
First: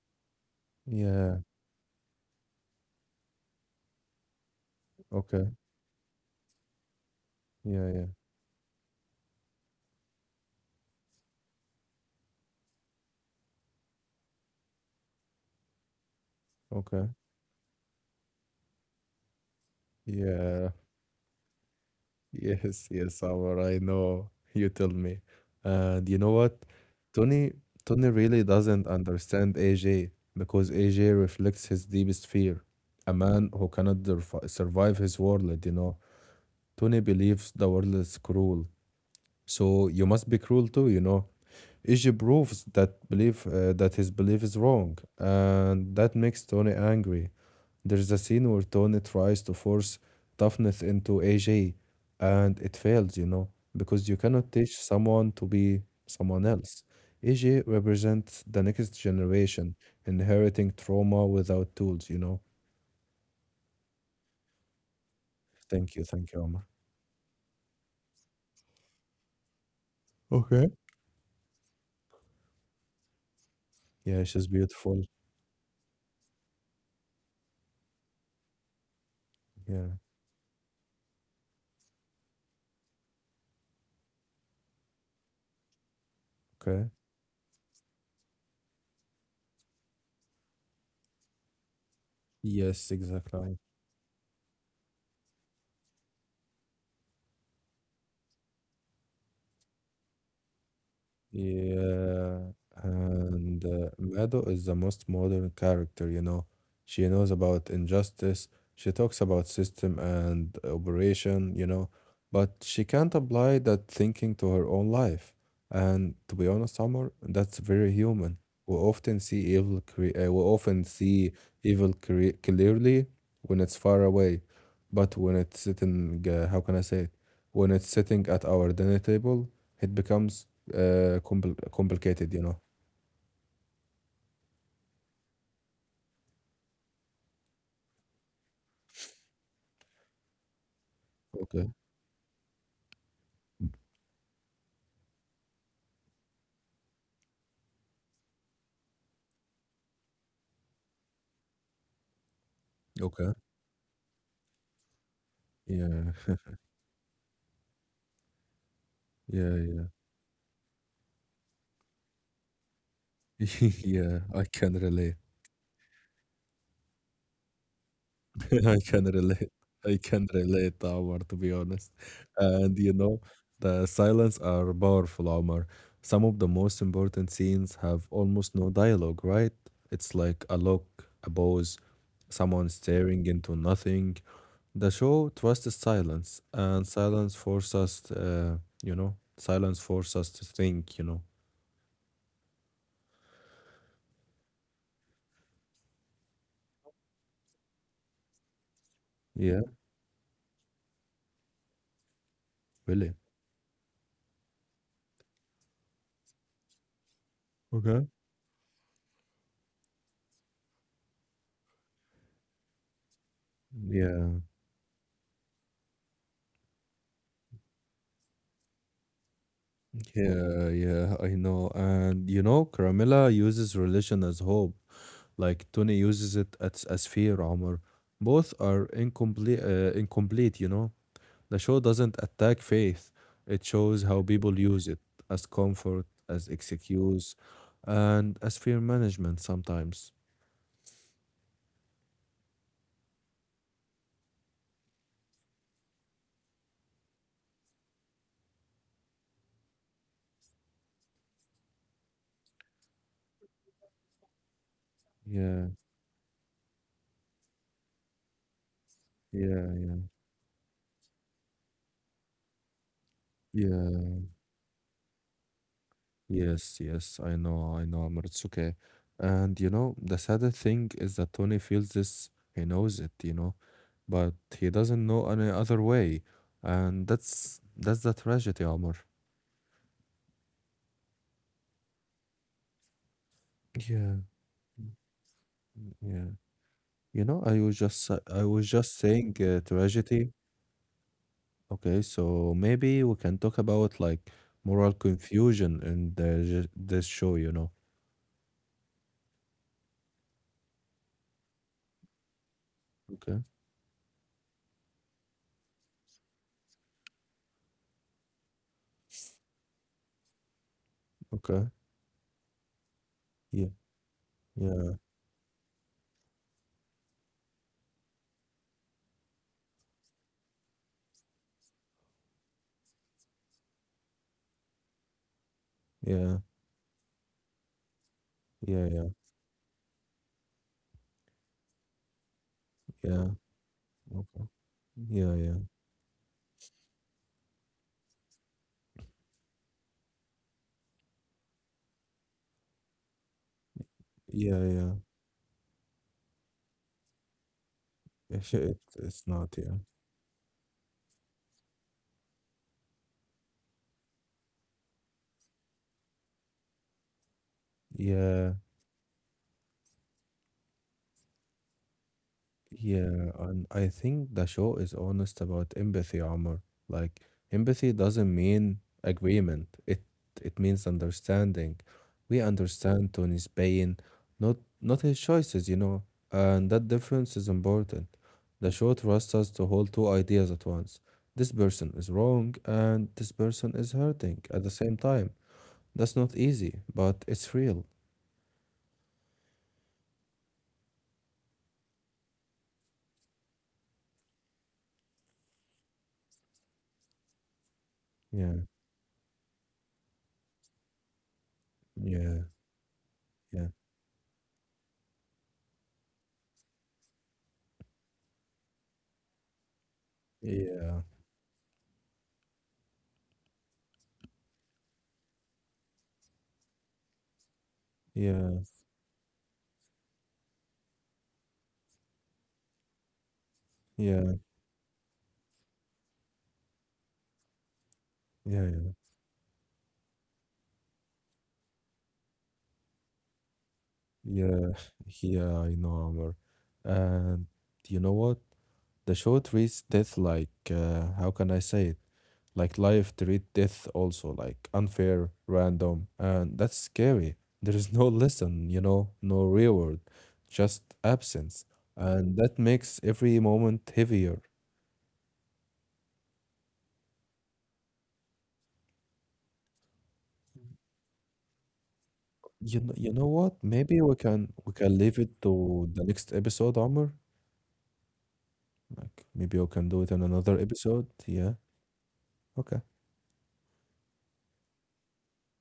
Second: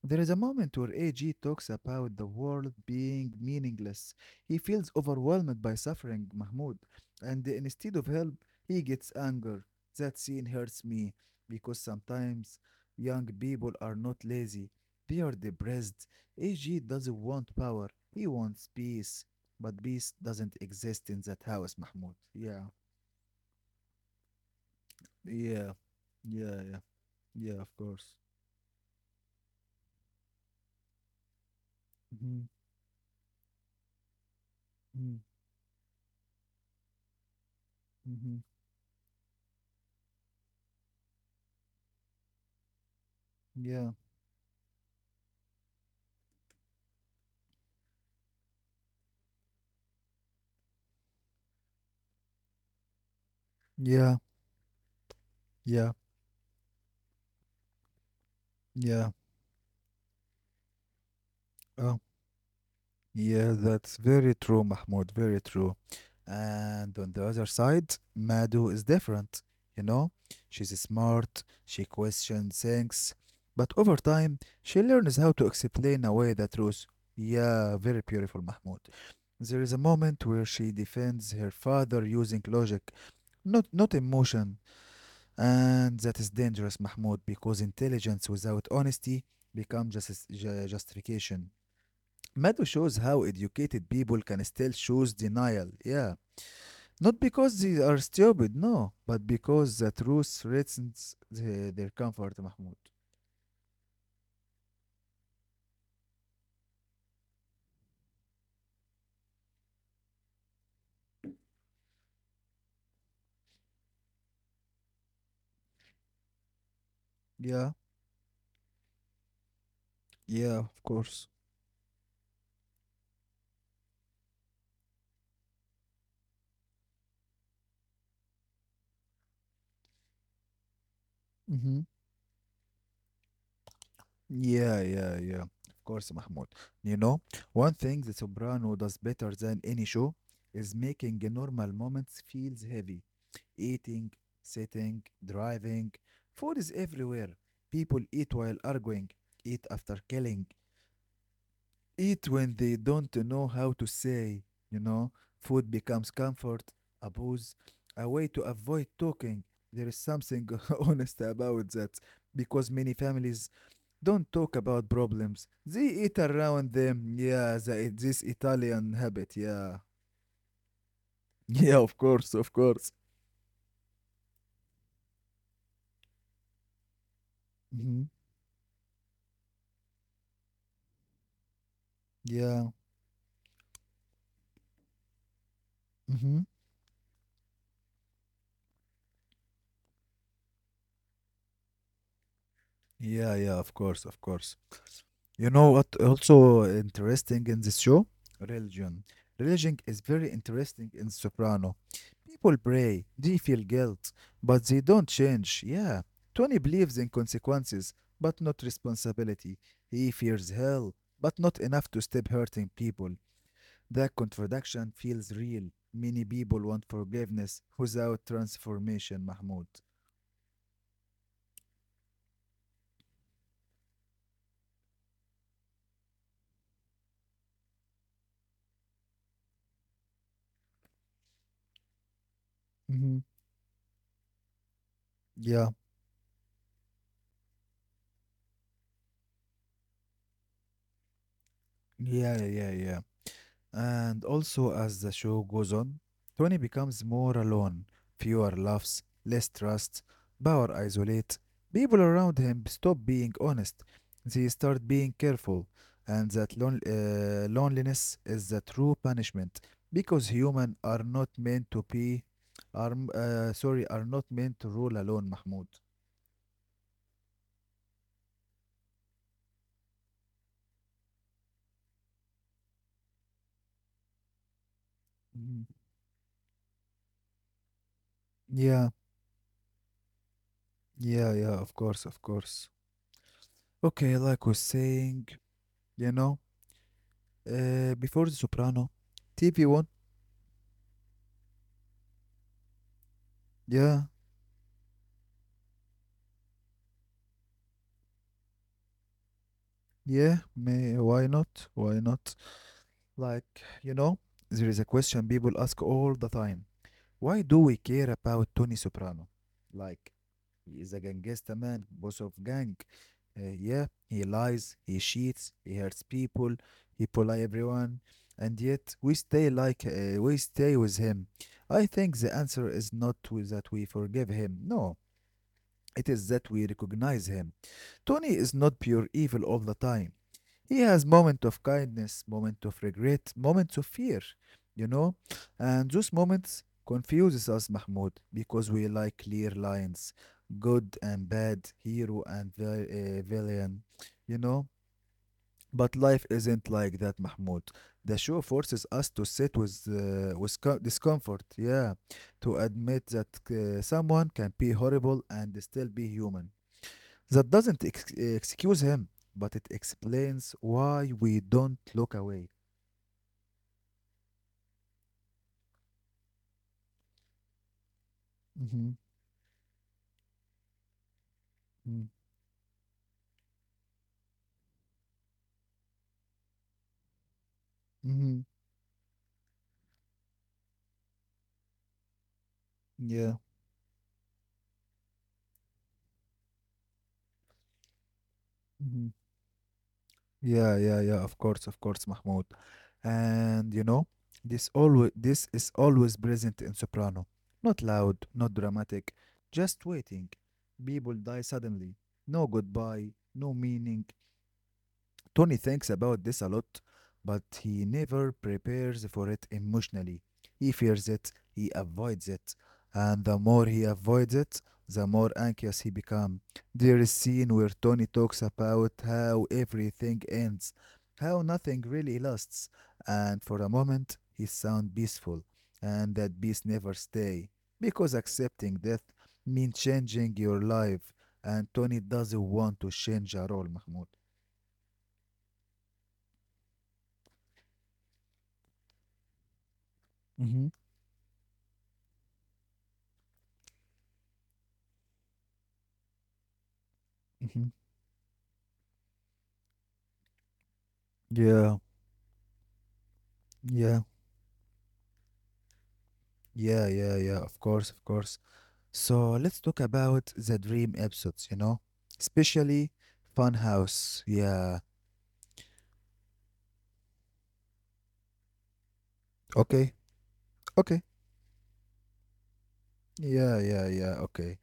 Speaker 1: There is a moment where A G
Speaker 2: Yeah.
Speaker 1: talks about the world being meaningless. He feels
Speaker 2: Okay.
Speaker 1: overwhelmed by suffering, Mahmoud, and
Speaker 2: Yeah,
Speaker 1: instead
Speaker 2: yeah.
Speaker 1: of help, he gets anger. That scene hurts me because sometimes young people are not lazy. They are depressed. A G
Speaker 2: Okay.
Speaker 1: doesn't want power. He wants peace. But peace doesn't
Speaker 2: Yeah.
Speaker 1: exist in that house, Mahmoud. Yeah,
Speaker 2: Yes, yes, Amar, I know. You tell me.
Speaker 1: yeah, yeah,
Speaker 2: And you know what?
Speaker 1: yeah,
Speaker 2: Tony
Speaker 1: yeah, of
Speaker 2: Tony
Speaker 1: course.
Speaker 2: really doesn't understand A J because A J reflects his deepest
Speaker 1: Hmm,
Speaker 2: fear. A man who cannot derf- survive his
Speaker 1: hmm,
Speaker 2: world, you know. Tony believes the world is
Speaker 1: hmm.
Speaker 2: cruel. So you must be cruel too, you know. Ishi proves that belief uh,
Speaker 1: Yeah,
Speaker 2: that his belief is wrong, and that makes Tony angry. There's a scene where Tony tries to force toughness into A J, and it fails, you know, because
Speaker 1: yeah,
Speaker 2: you cannot teach someone to be
Speaker 1: yeah,
Speaker 2: someone else. A J represents the next
Speaker 1: yeah.
Speaker 2: generation inheriting trauma without
Speaker 1: Oh,
Speaker 2: tools, you know.
Speaker 1: yeah, that's very true, Mahmoud. Very true.
Speaker 2: Thank you, thank you, Omar.
Speaker 1: And on the other side, Madhu is different, you know?
Speaker 2: Okay.
Speaker 1: She's smart, she questions things, but over
Speaker 2: Yeah,
Speaker 1: time,
Speaker 2: she's
Speaker 1: she
Speaker 2: beautiful.
Speaker 1: learns how to explain away the truth. Yeah, very beautiful, Mahmoud. There is a
Speaker 2: Yeah,
Speaker 1: moment where she defends her father using logic, not, not emotion, and that is dangerous,
Speaker 2: okay.
Speaker 1: Mahmoud, because intelligence without honesty becomes just, ju- justification. Madhu
Speaker 2: Yes,
Speaker 1: shows how
Speaker 2: exactly.
Speaker 1: educated people can still choose denial. Yeah, not because they are stupid, no, but because the truth threatens the, their
Speaker 2: Yeah,
Speaker 1: comfort, Mahmoud.
Speaker 2: and uh, Mado is the most modern character, you know. She knows about injustice, she talks about system and operation, you know, but she can't apply that thinking to her own life. And to be honest, Summer, that's
Speaker 1: Yeah,
Speaker 2: very human. We often see evil cre- uh, we
Speaker 1: yeah,
Speaker 2: often
Speaker 1: of
Speaker 2: see
Speaker 1: course.
Speaker 2: evil cre- clearly when it's far away, but when it's sitting, uh, how can I say it? When it's sitting at our dinner table, it becomes uh, compl
Speaker 1: Mm-hmm.
Speaker 2: complicated, you know.
Speaker 1: Yeah, yeah, yeah. Of course, Mahmoud. You know, one thing The Soprano does better than any show is making
Speaker 2: Okay,
Speaker 1: normal moments feels heavy. Eating, sitting, driving. Food is everywhere. People eat while arguing, eat after killing, eat when they don't
Speaker 2: okay.
Speaker 1: know how to say, you know, food becomes
Speaker 2: Yeah,
Speaker 1: comfort, a booze, a way to avoid talking.
Speaker 2: yeah, yeah.
Speaker 1: There is something honest about that because many families
Speaker 2: Yeah,
Speaker 1: don't
Speaker 2: I
Speaker 1: talk
Speaker 2: can
Speaker 1: about
Speaker 2: relate.
Speaker 1: problems. They eat around them. Yeah, the, this
Speaker 2: I
Speaker 1: Italian
Speaker 2: can
Speaker 1: habit.
Speaker 2: relate.
Speaker 1: Yeah.
Speaker 2: I can relate, Omar, to be
Speaker 1: Yeah,
Speaker 2: honest.
Speaker 1: of course, of
Speaker 2: And you
Speaker 1: course.
Speaker 2: know, the silence are powerful, Omar. Some of the most important scenes
Speaker 1: Hmm.
Speaker 2: have almost no dialogue, right? It's like a look, a pose,
Speaker 1: Yeah.
Speaker 2: someone staring into nothing. The show trusts
Speaker 1: Hmm.
Speaker 2: silence, and silence forces us, uh, you know, silence forces us to think, you know.
Speaker 1: Yeah, yeah, of course, of course. You know what also interesting in this show? Religion.
Speaker 2: Yeah.
Speaker 1: Religion is very interesting in Soprano. People pray,
Speaker 2: Really?
Speaker 1: they feel guilt, but they don't change. Yeah. Tony believes in consequences,
Speaker 2: Okay.
Speaker 1: but not responsibility. He fears hell, but not enough to stop hurting people. That
Speaker 2: Yeah,
Speaker 1: contradiction feels real. Many people want forgiveness without transformation, Mahmoud.
Speaker 2: yeah, yeah, I know. And you know, Carmilla uses religion as hope, like Tony uses it as, as fear, Omar. Both are incomplete, uh, incomplete, you know. The show doesn't attack faith,
Speaker 1: Hmm.
Speaker 2: it shows how people use it as
Speaker 1: Yeah.
Speaker 2: comfort, as excuse, and as fear management sometimes.
Speaker 1: Yeah, yeah, yeah. Yeah. And also, as the show goes on, Tony becomes more alone, fewer laughs, less trust, power isolates. People around him stop being honest, they start being careful,
Speaker 2: Yeah,
Speaker 1: and that lon- uh, loneliness is the true punishment
Speaker 2: yeah,
Speaker 1: because humans are not meant to be, are, m- uh, sorry, are
Speaker 2: yeah.
Speaker 1: not meant to rule alone, Mahmoud.
Speaker 2: Yes, yes, I know, I know, Amr. It's okay. And you know, the saddest thing is that Tony feels this, he knows it, you know, but he doesn't know any
Speaker 1: Mhm.
Speaker 2: other way. And that's that's the tragedy,
Speaker 1: Yeah,
Speaker 2: Amr.
Speaker 1: yeah, yeah, of course, of course. Okay,
Speaker 2: Yeah,
Speaker 1: like was saying,
Speaker 2: mm,
Speaker 1: you
Speaker 2: yeah.
Speaker 1: know.
Speaker 2: You know, I was
Speaker 1: Uh,
Speaker 2: just
Speaker 1: before
Speaker 2: sa-
Speaker 1: the
Speaker 2: I was
Speaker 1: Soprano,
Speaker 2: just saying
Speaker 1: T V
Speaker 2: uh,
Speaker 1: One.
Speaker 2: tragedy. Okay, so maybe we can talk about
Speaker 1: Yeah,
Speaker 2: like moral confusion in the this show, you know.
Speaker 1: yeah. May why not? Why not?
Speaker 2: Okay,
Speaker 1: Like you know, there is a question people ask all the time. Why do we care about Tony Soprano? Like he is a
Speaker 2: okay.
Speaker 1: gangster man, boss of gang.
Speaker 2: Yeah,
Speaker 1: Uh, yeah, he lies,
Speaker 2: yeah,
Speaker 1: he cheats, he hurts people, he polite everyone, and yet we stay like uh, we stay with him. I think the answer is not to- that we forgive him. No. It is
Speaker 2: yeah,
Speaker 1: that we recognize him. Tony is not
Speaker 2: yeah, yeah,
Speaker 1: pure evil all the time. He has moments of kindness, moments of
Speaker 2: yeah.
Speaker 1: regret, moments of fear,
Speaker 2: Okay.
Speaker 1: you know?
Speaker 2: Yeah, yeah.
Speaker 1: And those moments confuses us, Mahmoud, because we like clear lines, good and bad, hero and vil- uh, villain, you
Speaker 2: Yeah,
Speaker 1: know?
Speaker 2: yeah.
Speaker 1: But life isn't like that, Mahmoud. The show
Speaker 2: Yeah, shit,
Speaker 1: forces
Speaker 2: it's
Speaker 1: us to
Speaker 2: it's
Speaker 1: sit
Speaker 2: not, yeah.
Speaker 1: with, uh, with co- discomfort, yeah, to admit that uh, someone can be horrible and still be human. That
Speaker 2: Yeah,
Speaker 1: doesn't ex- excuse him, but it explains why we don't look
Speaker 2: yeah.
Speaker 1: away.
Speaker 2: And I think the show is honest about empathy, Omar. Like empathy doesn't mean agreement.
Speaker 1: Mm-hmm.
Speaker 2: It it means understanding. We understand Tony's pain, not not his choices, you know. And that difference is important. The show trusts
Speaker 1: Mm-hmm.
Speaker 2: us to hold two ideas at once. This person is wrong and this person is
Speaker 1: Yeah.
Speaker 2: hurting at the same time. That's not easy, but it's real.
Speaker 1: Mm-hmm. Yeah, yeah, yeah, of course, of course, Mahmoud. And you know, this always this is always present in Soprano.
Speaker 2: Yeah,
Speaker 1: Not loud, not dramatic, just waiting. People die
Speaker 2: yeah,
Speaker 1: suddenly. No
Speaker 2: yeah,
Speaker 1: goodbye, no meaning, Tony thinks about this a lot, but he never prepares for it
Speaker 2: yeah,
Speaker 1: emotionally. He fears it, he avoids it, and the more he avoids it, the more anxious he becomes. There is scene
Speaker 2: yeah,
Speaker 1: where Tony talks about how everything ends, how nothing really lasts,
Speaker 2: yeah, yeah,
Speaker 1: and for a moment he sounds peaceful, and that peace never stay,
Speaker 2: yeah,
Speaker 1: because accepting death means changing your life, and Tony doesn't want to change at all,
Speaker 2: yeah,
Speaker 1: Mahmoud.
Speaker 2: yeah, I know, Amr. And you know what? The show treats death like, uh, how can I
Speaker 1: Mm-hmm.
Speaker 2: say it? Like life treat death also, like unfair, random, and that's scary. There is no lesson, you know, no reward, just absence. And that
Speaker 1: Yeah,
Speaker 2: makes every moment heavier.
Speaker 1: yeah, yeah, yeah, yeah, of course, of course. So let's talk about the dream episodes, you know,
Speaker 2: You know, you know what?
Speaker 1: especially
Speaker 2: Maybe we can we can leave
Speaker 1: Funhouse.
Speaker 2: it
Speaker 1: Yeah,
Speaker 2: to the next episode, Omar. Like maybe we can do it in another
Speaker 1: okay,
Speaker 2: episode. Yeah.
Speaker 1: okay.
Speaker 2: Okay.
Speaker 1: Yeah, yeah, yeah, okay.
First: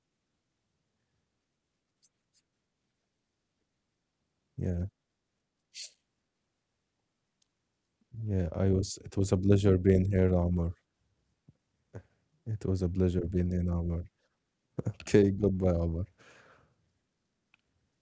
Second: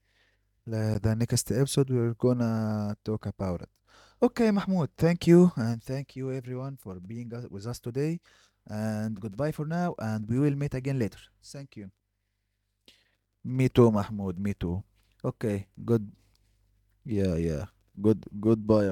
Speaker 1: La- The next episode, we're gonna talk about it. Okay, Mahmoud,
Speaker 2: Yeah.
Speaker 1: thank you, and thank you everyone for being us- with us today. And
Speaker 2: Yeah. I
Speaker 1: goodbye for
Speaker 2: was.
Speaker 1: now,
Speaker 2: It was a
Speaker 1: and we will
Speaker 2: pleasure
Speaker 1: meet
Speaker 2: being
Speaker 1: again later.
Speaker 2: here, Omar.
Speaker 1: Thank you.
Speaker 2: It
Speaker 1: Me
Speaker 2: was a
Speaker 1: too,
Speaker 2: pleasure
Speaker 1: Mahmoud,
Speaker 2: being
Speaker 1: me
Speaker 2: here,
Speaker 1: too.
Speaker 2: Omar.
Speaker 1: Okay, good.
Speaker 2: Okay. Goodbye, Omar.
Speaker 1: Yeah, yeah. Good, goodbye,